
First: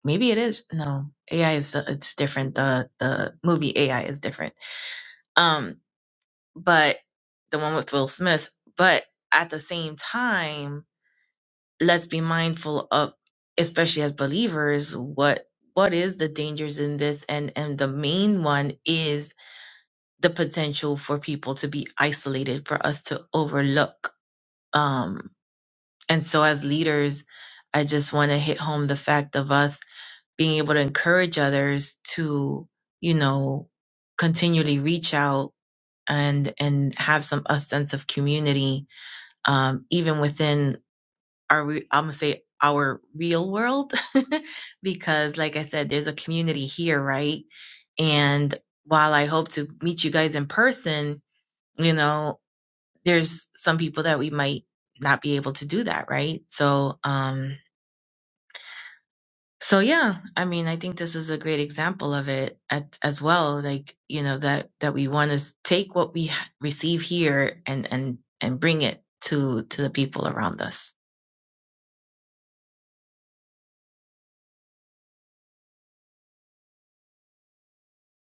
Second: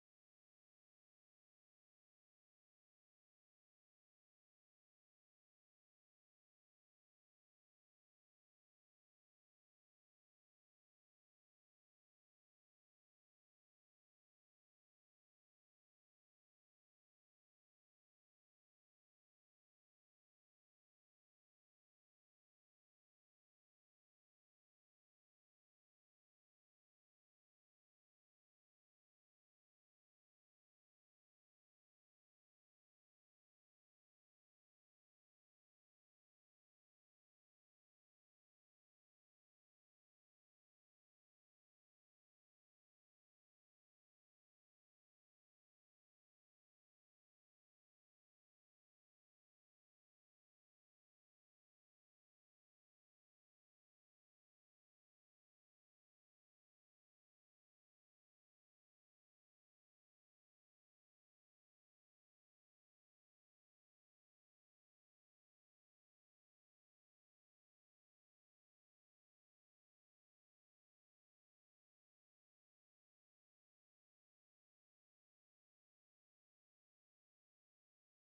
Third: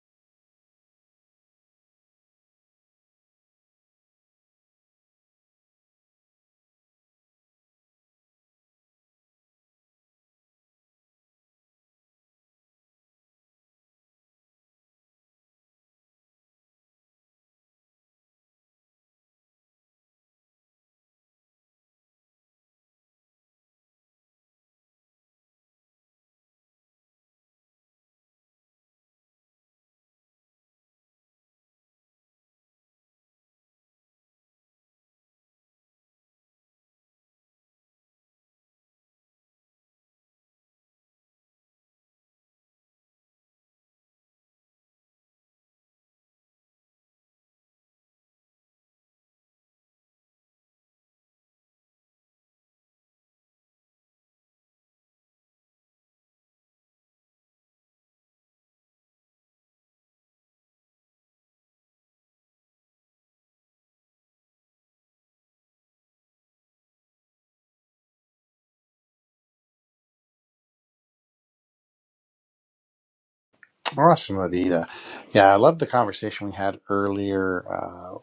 B: maybe it is no AI is it's different. The the movie AI is different Um, but the one with Will Smith. But at the same time, let's be mindful of, especially as believers, what what is the dangers in this, and and the main one is the potential for people to be isolated, for us to overlook. Um, and so as leaders, I just want to hit home the fact of us being able to encourage others to, you know, continually reach out and and have some a sense of community um, even within our, re- I'm gonna say our real world, (laughs) because like I said, there's a community here, right? And while I hope to meet you guys in person, you know, there's some people that we might not be able to do that, right? So, um, so yeah, I mean, I think this is a great example of it at, as well. Like, you know, that, that we want to take what we h- receive here and, and, and bring it to, to the people around us.
A: Awesome, Avita. Yeah, I love the conversation we had earlier. Uh,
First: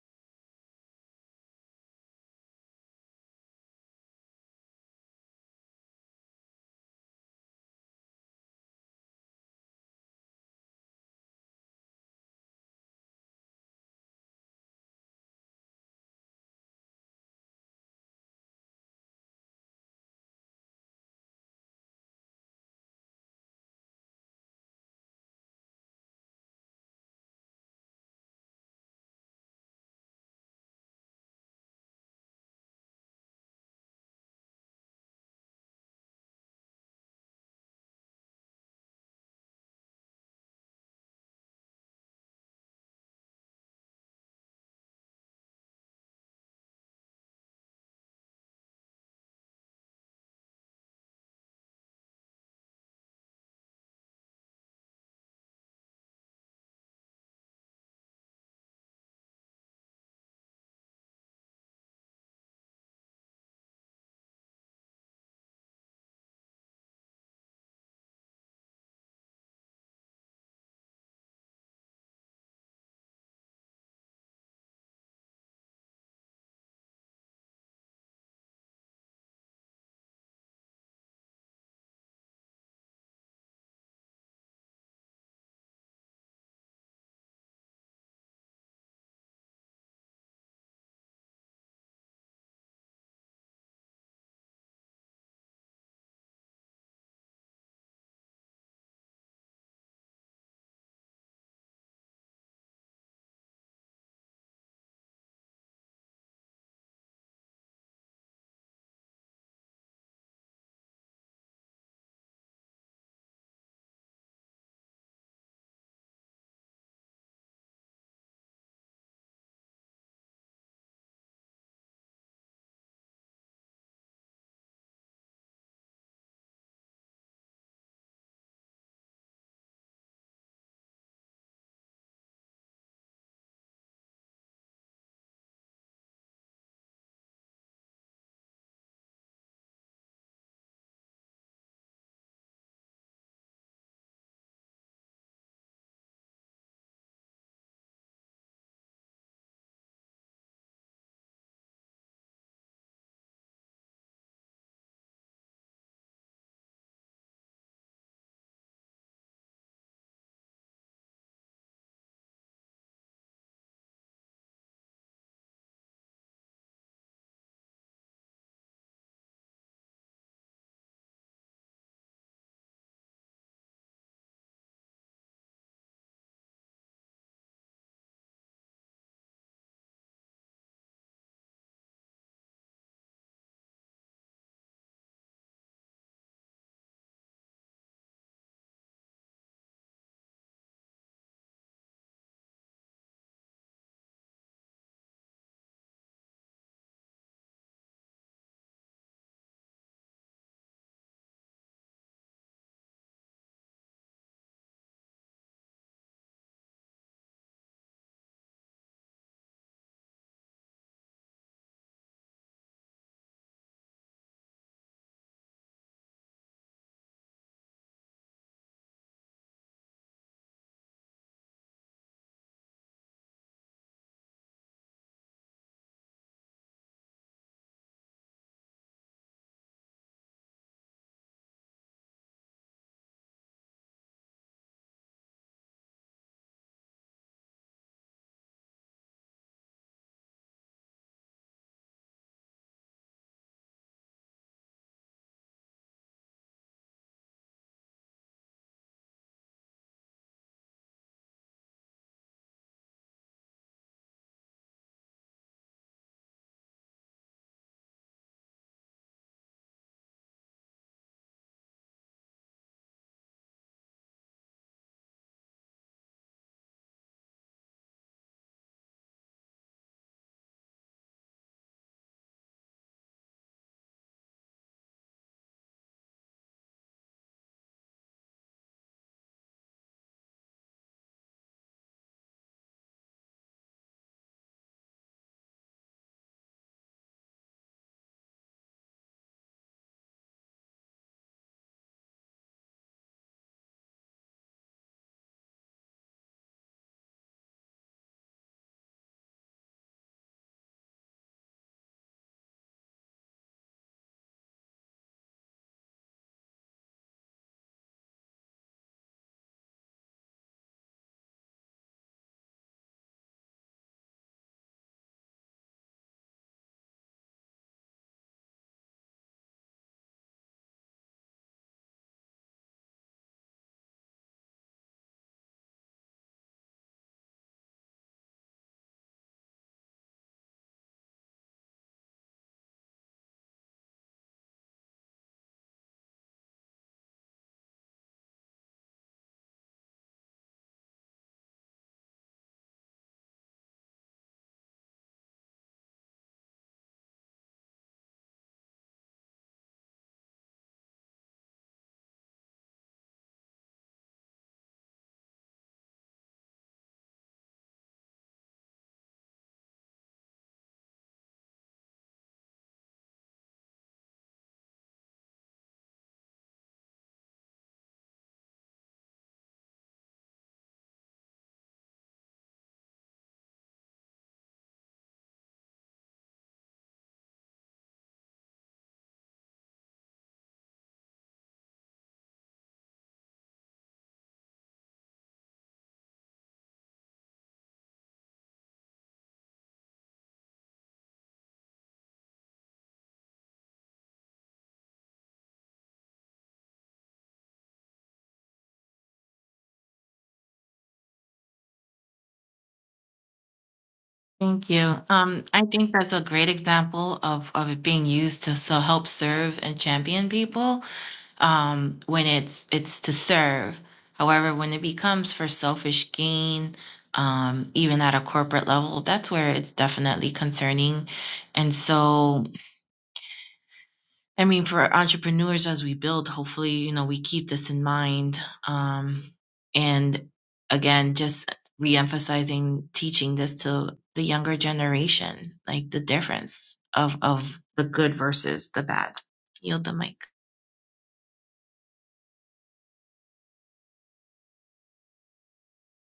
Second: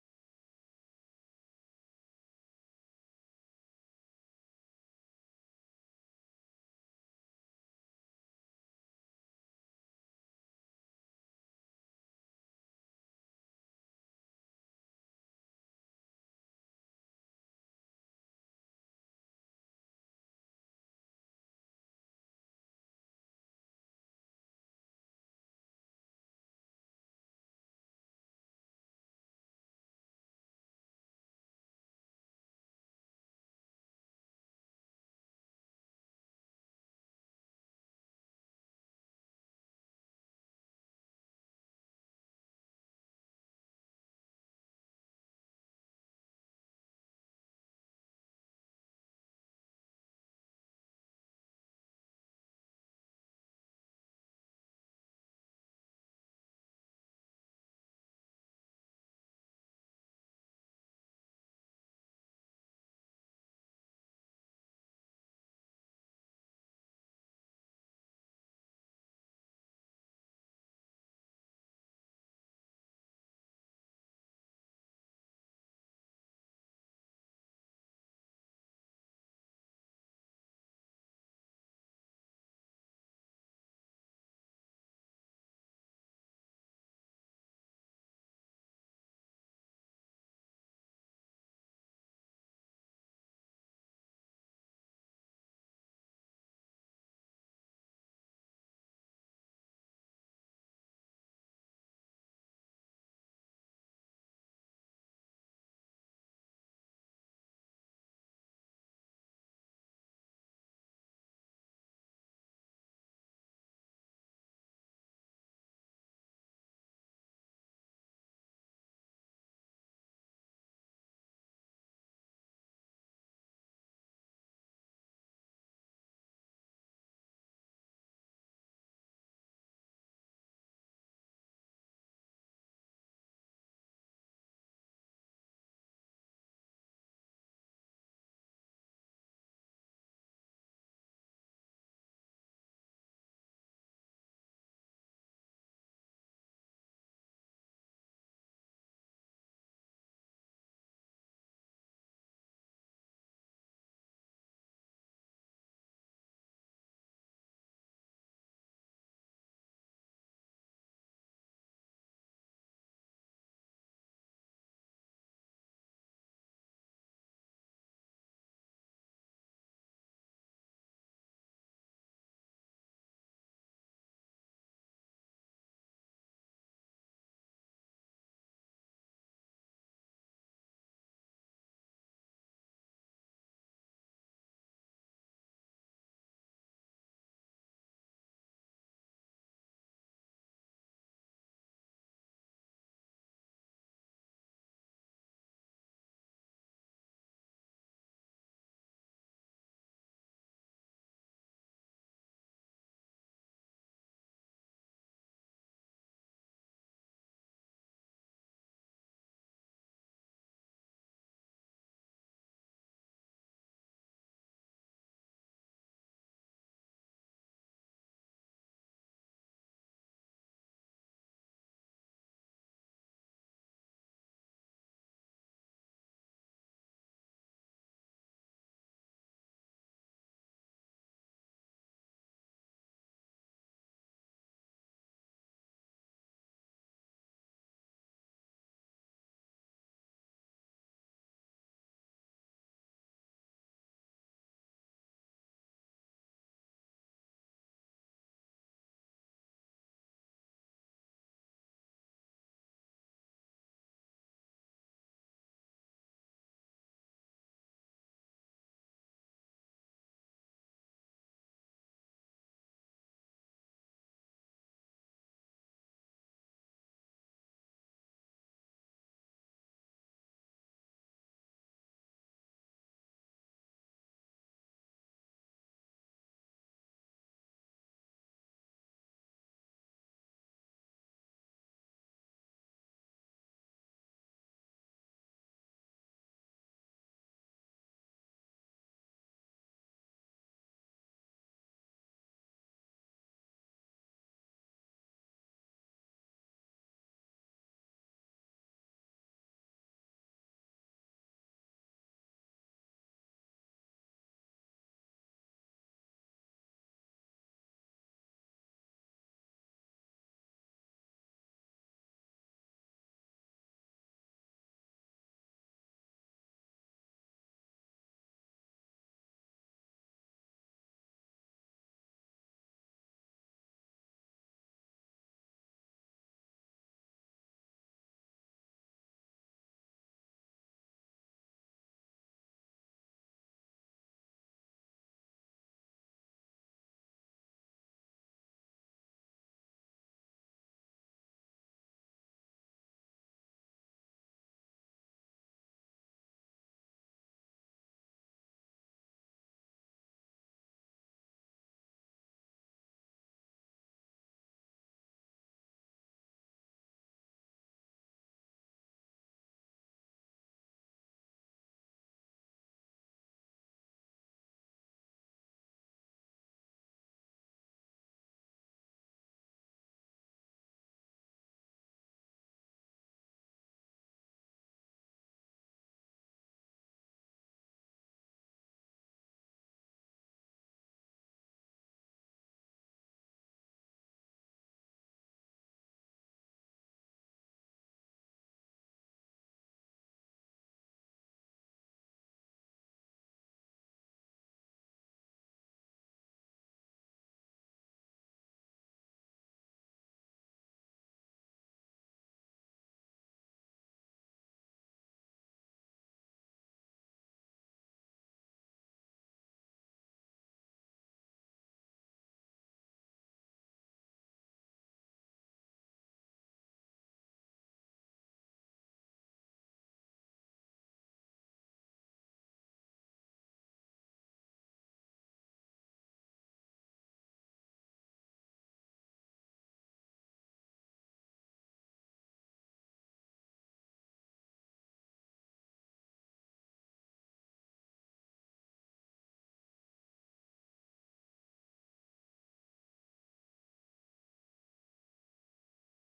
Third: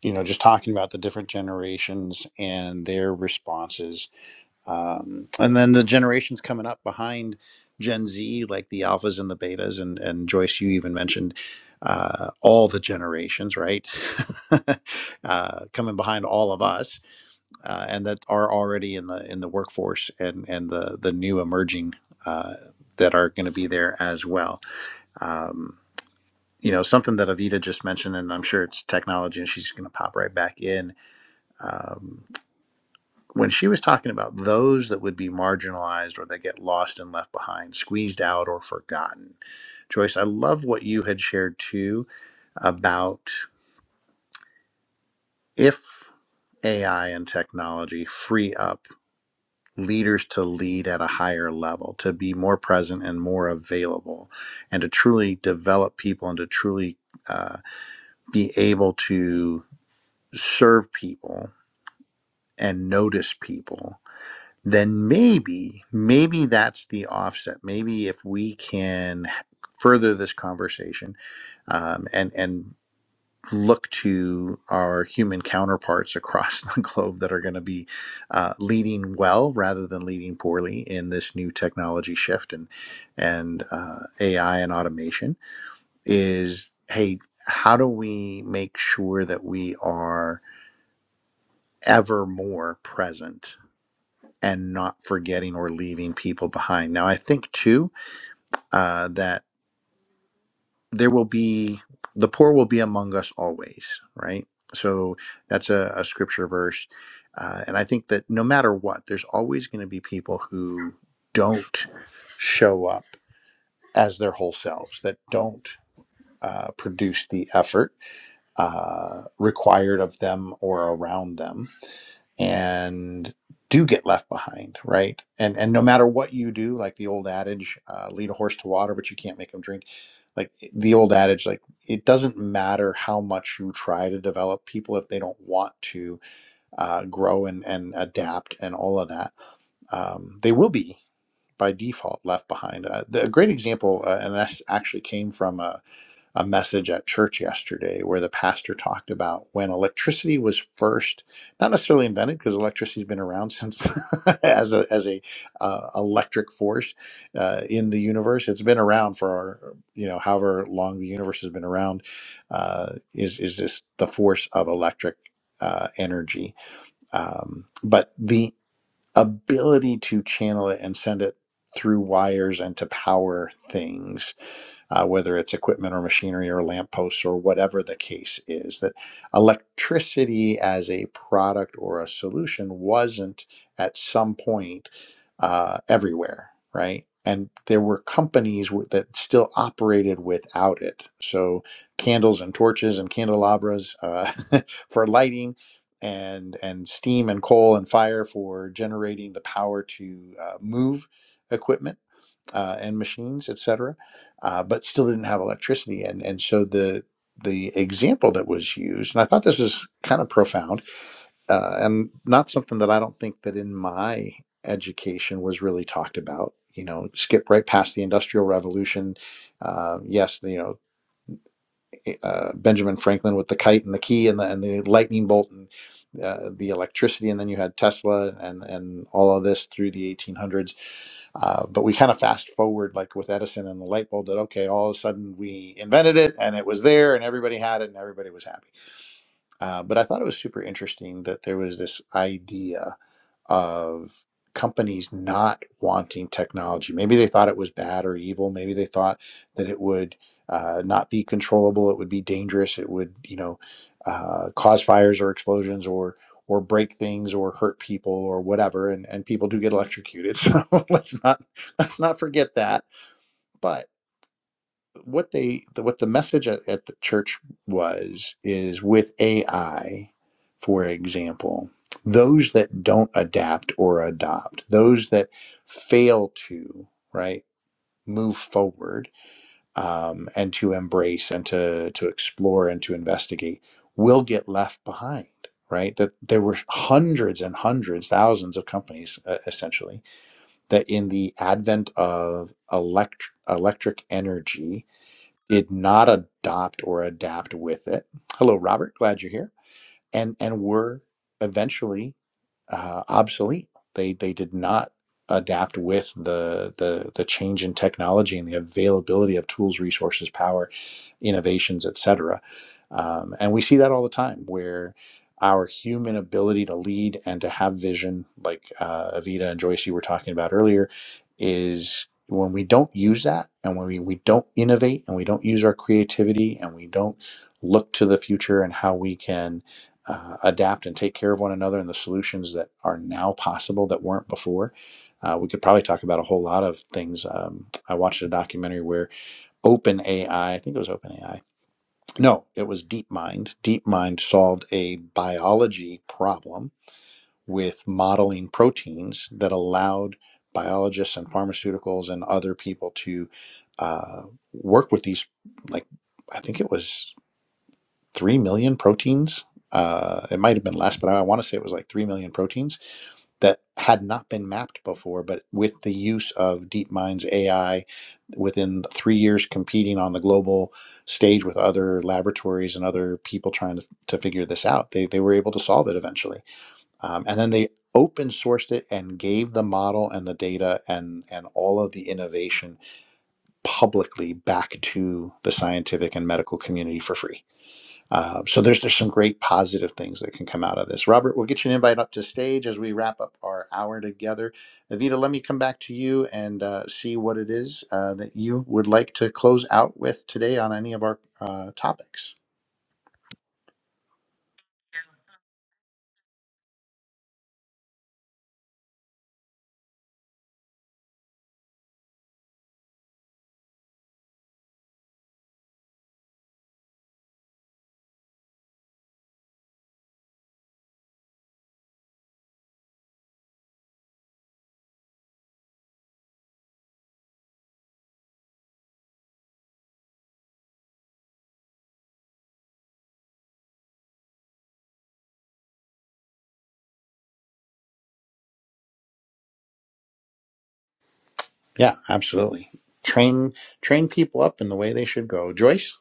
A: you know, just talking about the different generations and their responses, um, and then the generations coming up behind Gen Z, like the alphas and the betas, and and Joyce, you even mentioned uh, all the generations, right? (laughs) uh, coming behind all of us, uh, and that are already in the in the workforce, and and the the new emerging uh, that are going to be there as well. Um, you know something that Avita just mentioned, and I'm sure it's technology, and she's going to pop right back in. Um, when she was talking about those that would be marginalized or that get lost and left behind, squeezed out or forgotten, Joyce, I love what you had shared too about if AI and technology free up leaders to lead at a higher level, to be more present and more available, and to truly develop people and to truly uh, be able to serve people and notice people, then maybe, maybe that's the offset. Maybe if we can further this conversation um, and and look to our human counterparts across (laughs) the globe that are going to be uh, leading well rather than leading poorly in this new technology shift and and uh, AI and automation is hey how do we make sure that we are ever more present and not forgetting or leaving people behind. Now, I think too uh, that there will be the poor will be among us always, right? So that's a, a scripture verse. Uh, and I think that no matter what, there's always going to be people who don't show up as their whole selves, that don't uh, produce the effort uh, required of them or around them and do get left behind, right? And and no matter what you do, like the old adage, uh, lead a horse to water, but you can't make him drink. Like eh, the old adage, like it doesn't matter how much you try to develop people if they don't want to uh, grow and and adapt and all of that, um, they will be by default left behind. Uh, the, a great example, uh, and this actually came from a a message at church yesterday where the pastor talked about when electricity was first not necessarily invented because electricity's been around since (laughs) as a as a uh, electric force uh, in the universe it's been around for you know however long the universe has been around uh, is is this the force of electric uh, energy um, but the ability to channel it and send it through wires and to power things uh, whether it's equipment or machinery or lampposts or whatever the case is, that electricity as a product or a solution wasn't at some point uh, everywhere, right? And there were companies w- that still operated without it. So candles and torches and candelabras uh, (laughs) for lighting, and and steam and coal and fire for generating the power to uh, move equipment uh, and machines, etc., uh, but still didn't have electricity. And and so the the example that was used, and I thought this was kind of profound, uh, and not something that I don't think that in my education was really talked about. You know, skip right past the Industrial Revolution. Uh, yes, you know uh, Benjamin Franklin with the kite and the key and the and the lightning bolt and uh, the electricity, and then you had Tesla and and all of this through the 1800s uh, but we kind of fast forward, like with Edison and the light bulb, that okay, all of a sudden we invented it and it was there and everybody had it and everybody was happy. Uh, but I thought it was super interesting that there was this idea of companies not wanting technology. Maybe they thought it was bad or evil. Maybe they thought that it would uh, not be controllable. It would be dangerous. It would, you know, uh, cause fires or explosions or or break things or hurt people or whatever. And and people do get electrocuted. (laughs) So let's not let's not forget that. But what they the, what the message at, at the church was is with AI, for example, those that don't adapt or adopt, those that fail to right move forward um, and to embrace and to to explore and to investigate will get left behind. Right, that there were hundreds and hundreds, thousands of companies, uh, essentially, that in the advent of elect- electric energy, did not adopt or adapt with it. Hello, Robert. Glad you're here. And and were eventually uh, obsolete. They they did not adapt with the, the the change in technology and the availability of tools, resources, power, innovations, etc. Um, and we see that all the time, where our human ability to lead and to have vision, like uh, Avita and Joyce you were talking about earlier, is when we don't use that and when we, we don't innovate and we don't use our creativity and we don't look to the future and how we can uh, adapt and take care of one another and the solutions that are now possible that weren't before. Uh, we could probably talk about a whole lot of things. Um, I watched a documentary where OpenAI, I think it was OpenAI, no, it was DeepMind. DeepMind solved a biology problem with modeling proteins that allowed biologists and pharmaceuticals and other people to uh, work with these, like, I think it was three million proteins. Uh, it might have been less, but I want to say it was like three million proteins that had not been mapped before. But with the use of DeepMind's AI, within three years, competing on the global stage with other laboratories and other people trying to, to figure this out, they they were able to solve it eventually. Um, and then they open sourced it and gave the model and the data and and all of the innovation publicly back to the scientific and medical community for free uh, so there's there's some great positive things that can come out of this. Robert, we'll get you an invite up to stage as we wrap up our hour together. Evita, let me come back to you and uh, see what it is uh, that you would like to close out with today on any of our uh, topics.
B: Thank you. Um, I think that's a great example of, of it being used to so help serve and champion people um, when it's it's to serve. However, when it becomes for selfish gain, um, even at a corporate level, that's where it's definitely concerning. And so I mean, for entrepreneurs as we build, hopefully, you know, we keep this in mind. Um, and again, just reemphasizing, teaching this to the younger generation, like the difference of of the good versus the bad. Yield the mic.
A: Yeah, absolutely. Train train people up in the way they should go. Joyce.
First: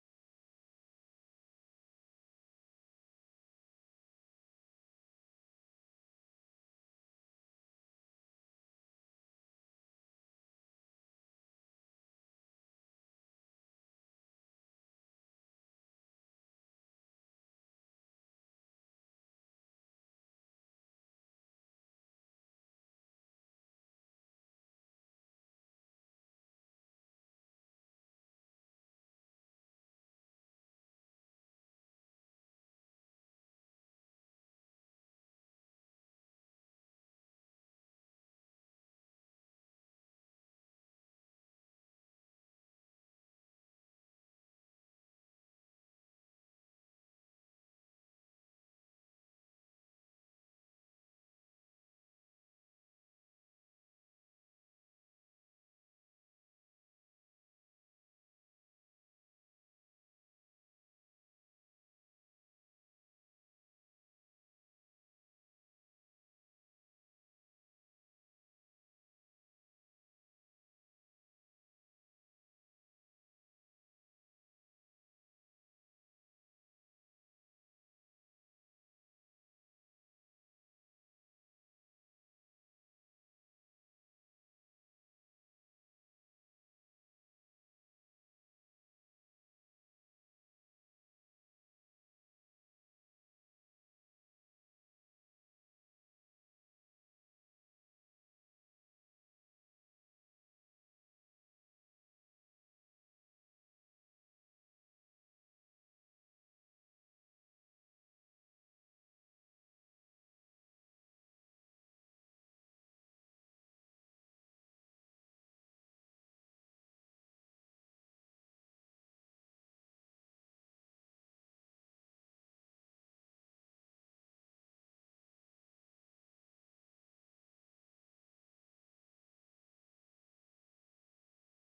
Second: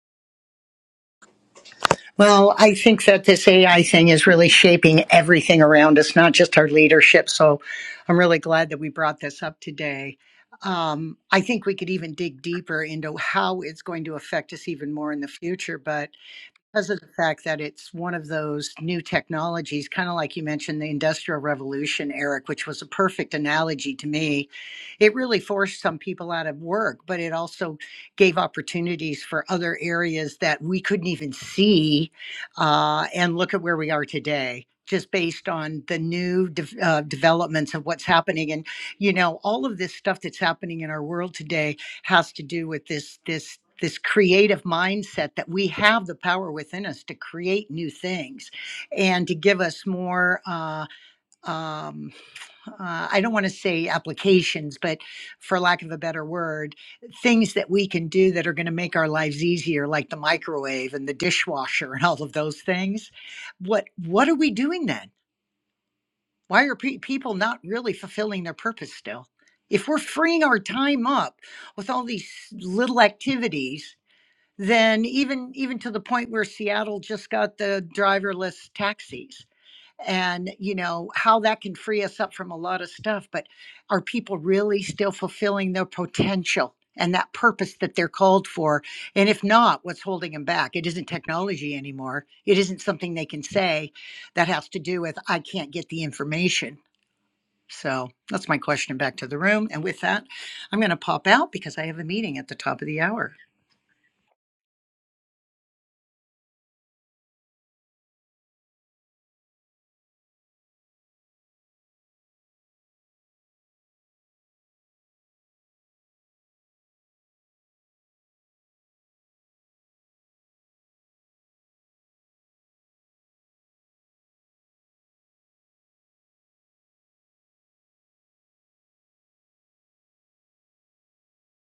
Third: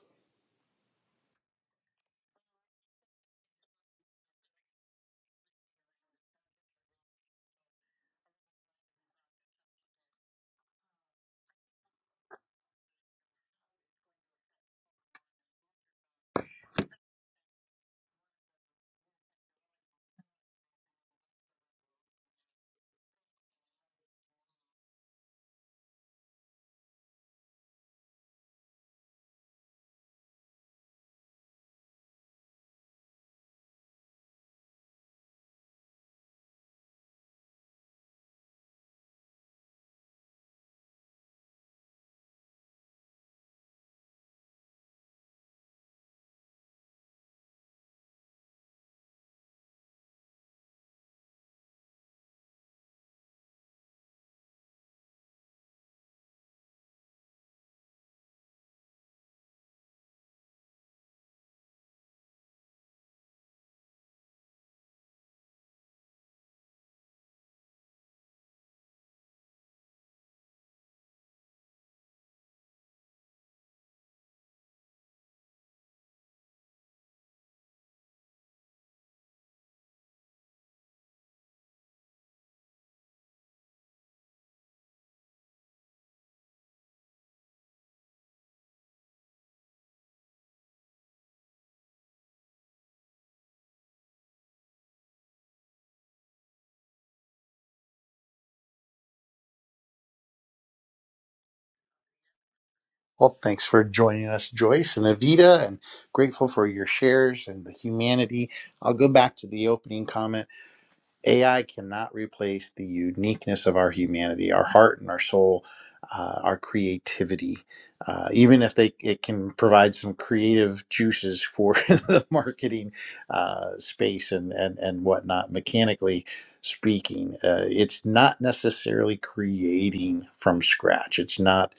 C: Well, I think that this AI thing is really shaping everything around us, not just our leadership. So I'm really glad that we brought this up today. Um, I think we could even dig deeper into how it's going to affect us even more in the future. but. because of the fact that it's one of those new technologies, kind of like you mentioned the Industrial Revolution, Eric, which was a perfect analogy to me. It really forced some people out of work, but it also gave opportunities for other areas that we couldn't even see. Uh, and look at where we are today. Just based on the new de- uh, developments of what's happening, and you know all of this stuff that's happening in our world today has to do with this this this creative mindset that we have the power within us to create new things and to give us more uh, um, uh, i don't want to say applications but for lack of a better word things that we can do that are going to make our lives easier like the microwave and the dishwasher and all of those things what what are we doing then why are pe- people not really fulfilling their purpose still? If we're freeing our time up with all these little activities then even even to the point where Seattle just got the driverless taxis and you know how that can free us up from a lot of stuff but are people really still fulfilling their potential and that purpose that they're called for and if not what's holding them back it isn't technology anymore it isn't something they can say that has to do with i can't get the information so that's my question back to the room and with that i'm going to pop out because i have a meeting at the top of the hour
A: Well, thanks for joining us, Joyce and Avita, and grateful for your shares and the humanity. I'll go back to the opening comment AI cannot replace the uniqueness of our humanity, our heart and our soul, uh, our creativity. Uh, even if they it can provide some creative juices for (laughs) the marketing uh, space and, and and whatnot, mechanically speaking, uh, it's not necessarily creating from scratch. It's not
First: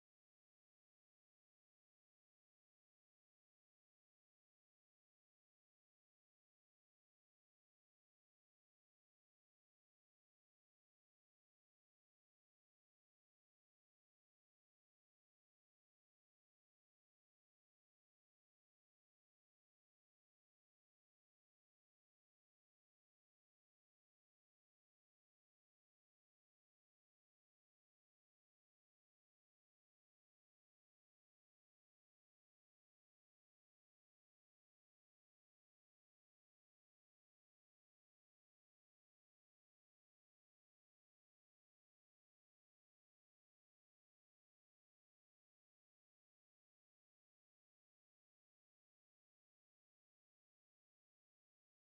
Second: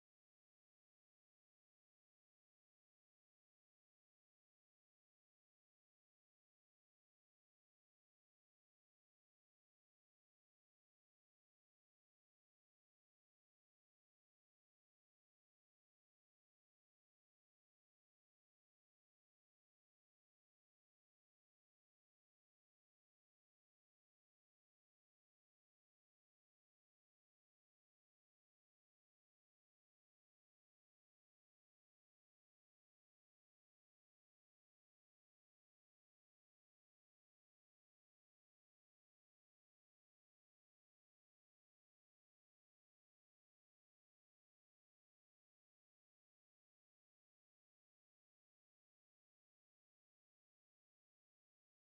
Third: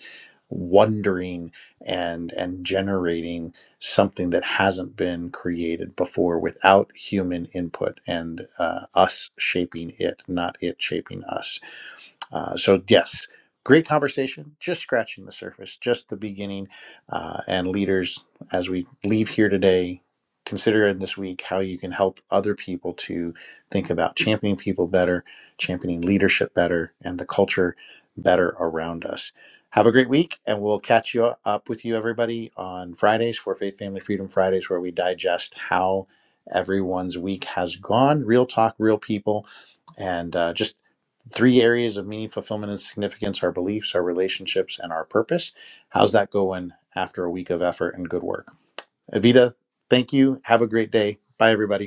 A: wondering and and generating something that hasn't been created before without human input and uh, us shaping it, not it shaping us. Uh, so, yes, great conversation, just scratching the surface, just the beginning. Uh, and leaders, as we leave here today, consider in this week how you can help other people to think about championing people better, championing leadership better, and the culture better around us. Have a great week, and we'll catch you up with you, everybody, on Fridays for Faith, Family, Freedom Fridays, where we digest how everyone's week has gone. Real talk, real people and uh, just Three areas of meaning, fulfillment, and significance our beliefs, our relationships, and our purpose. How's that going after a week of effort and good work? Evita, thank you. Have a great day. Bye, everybody.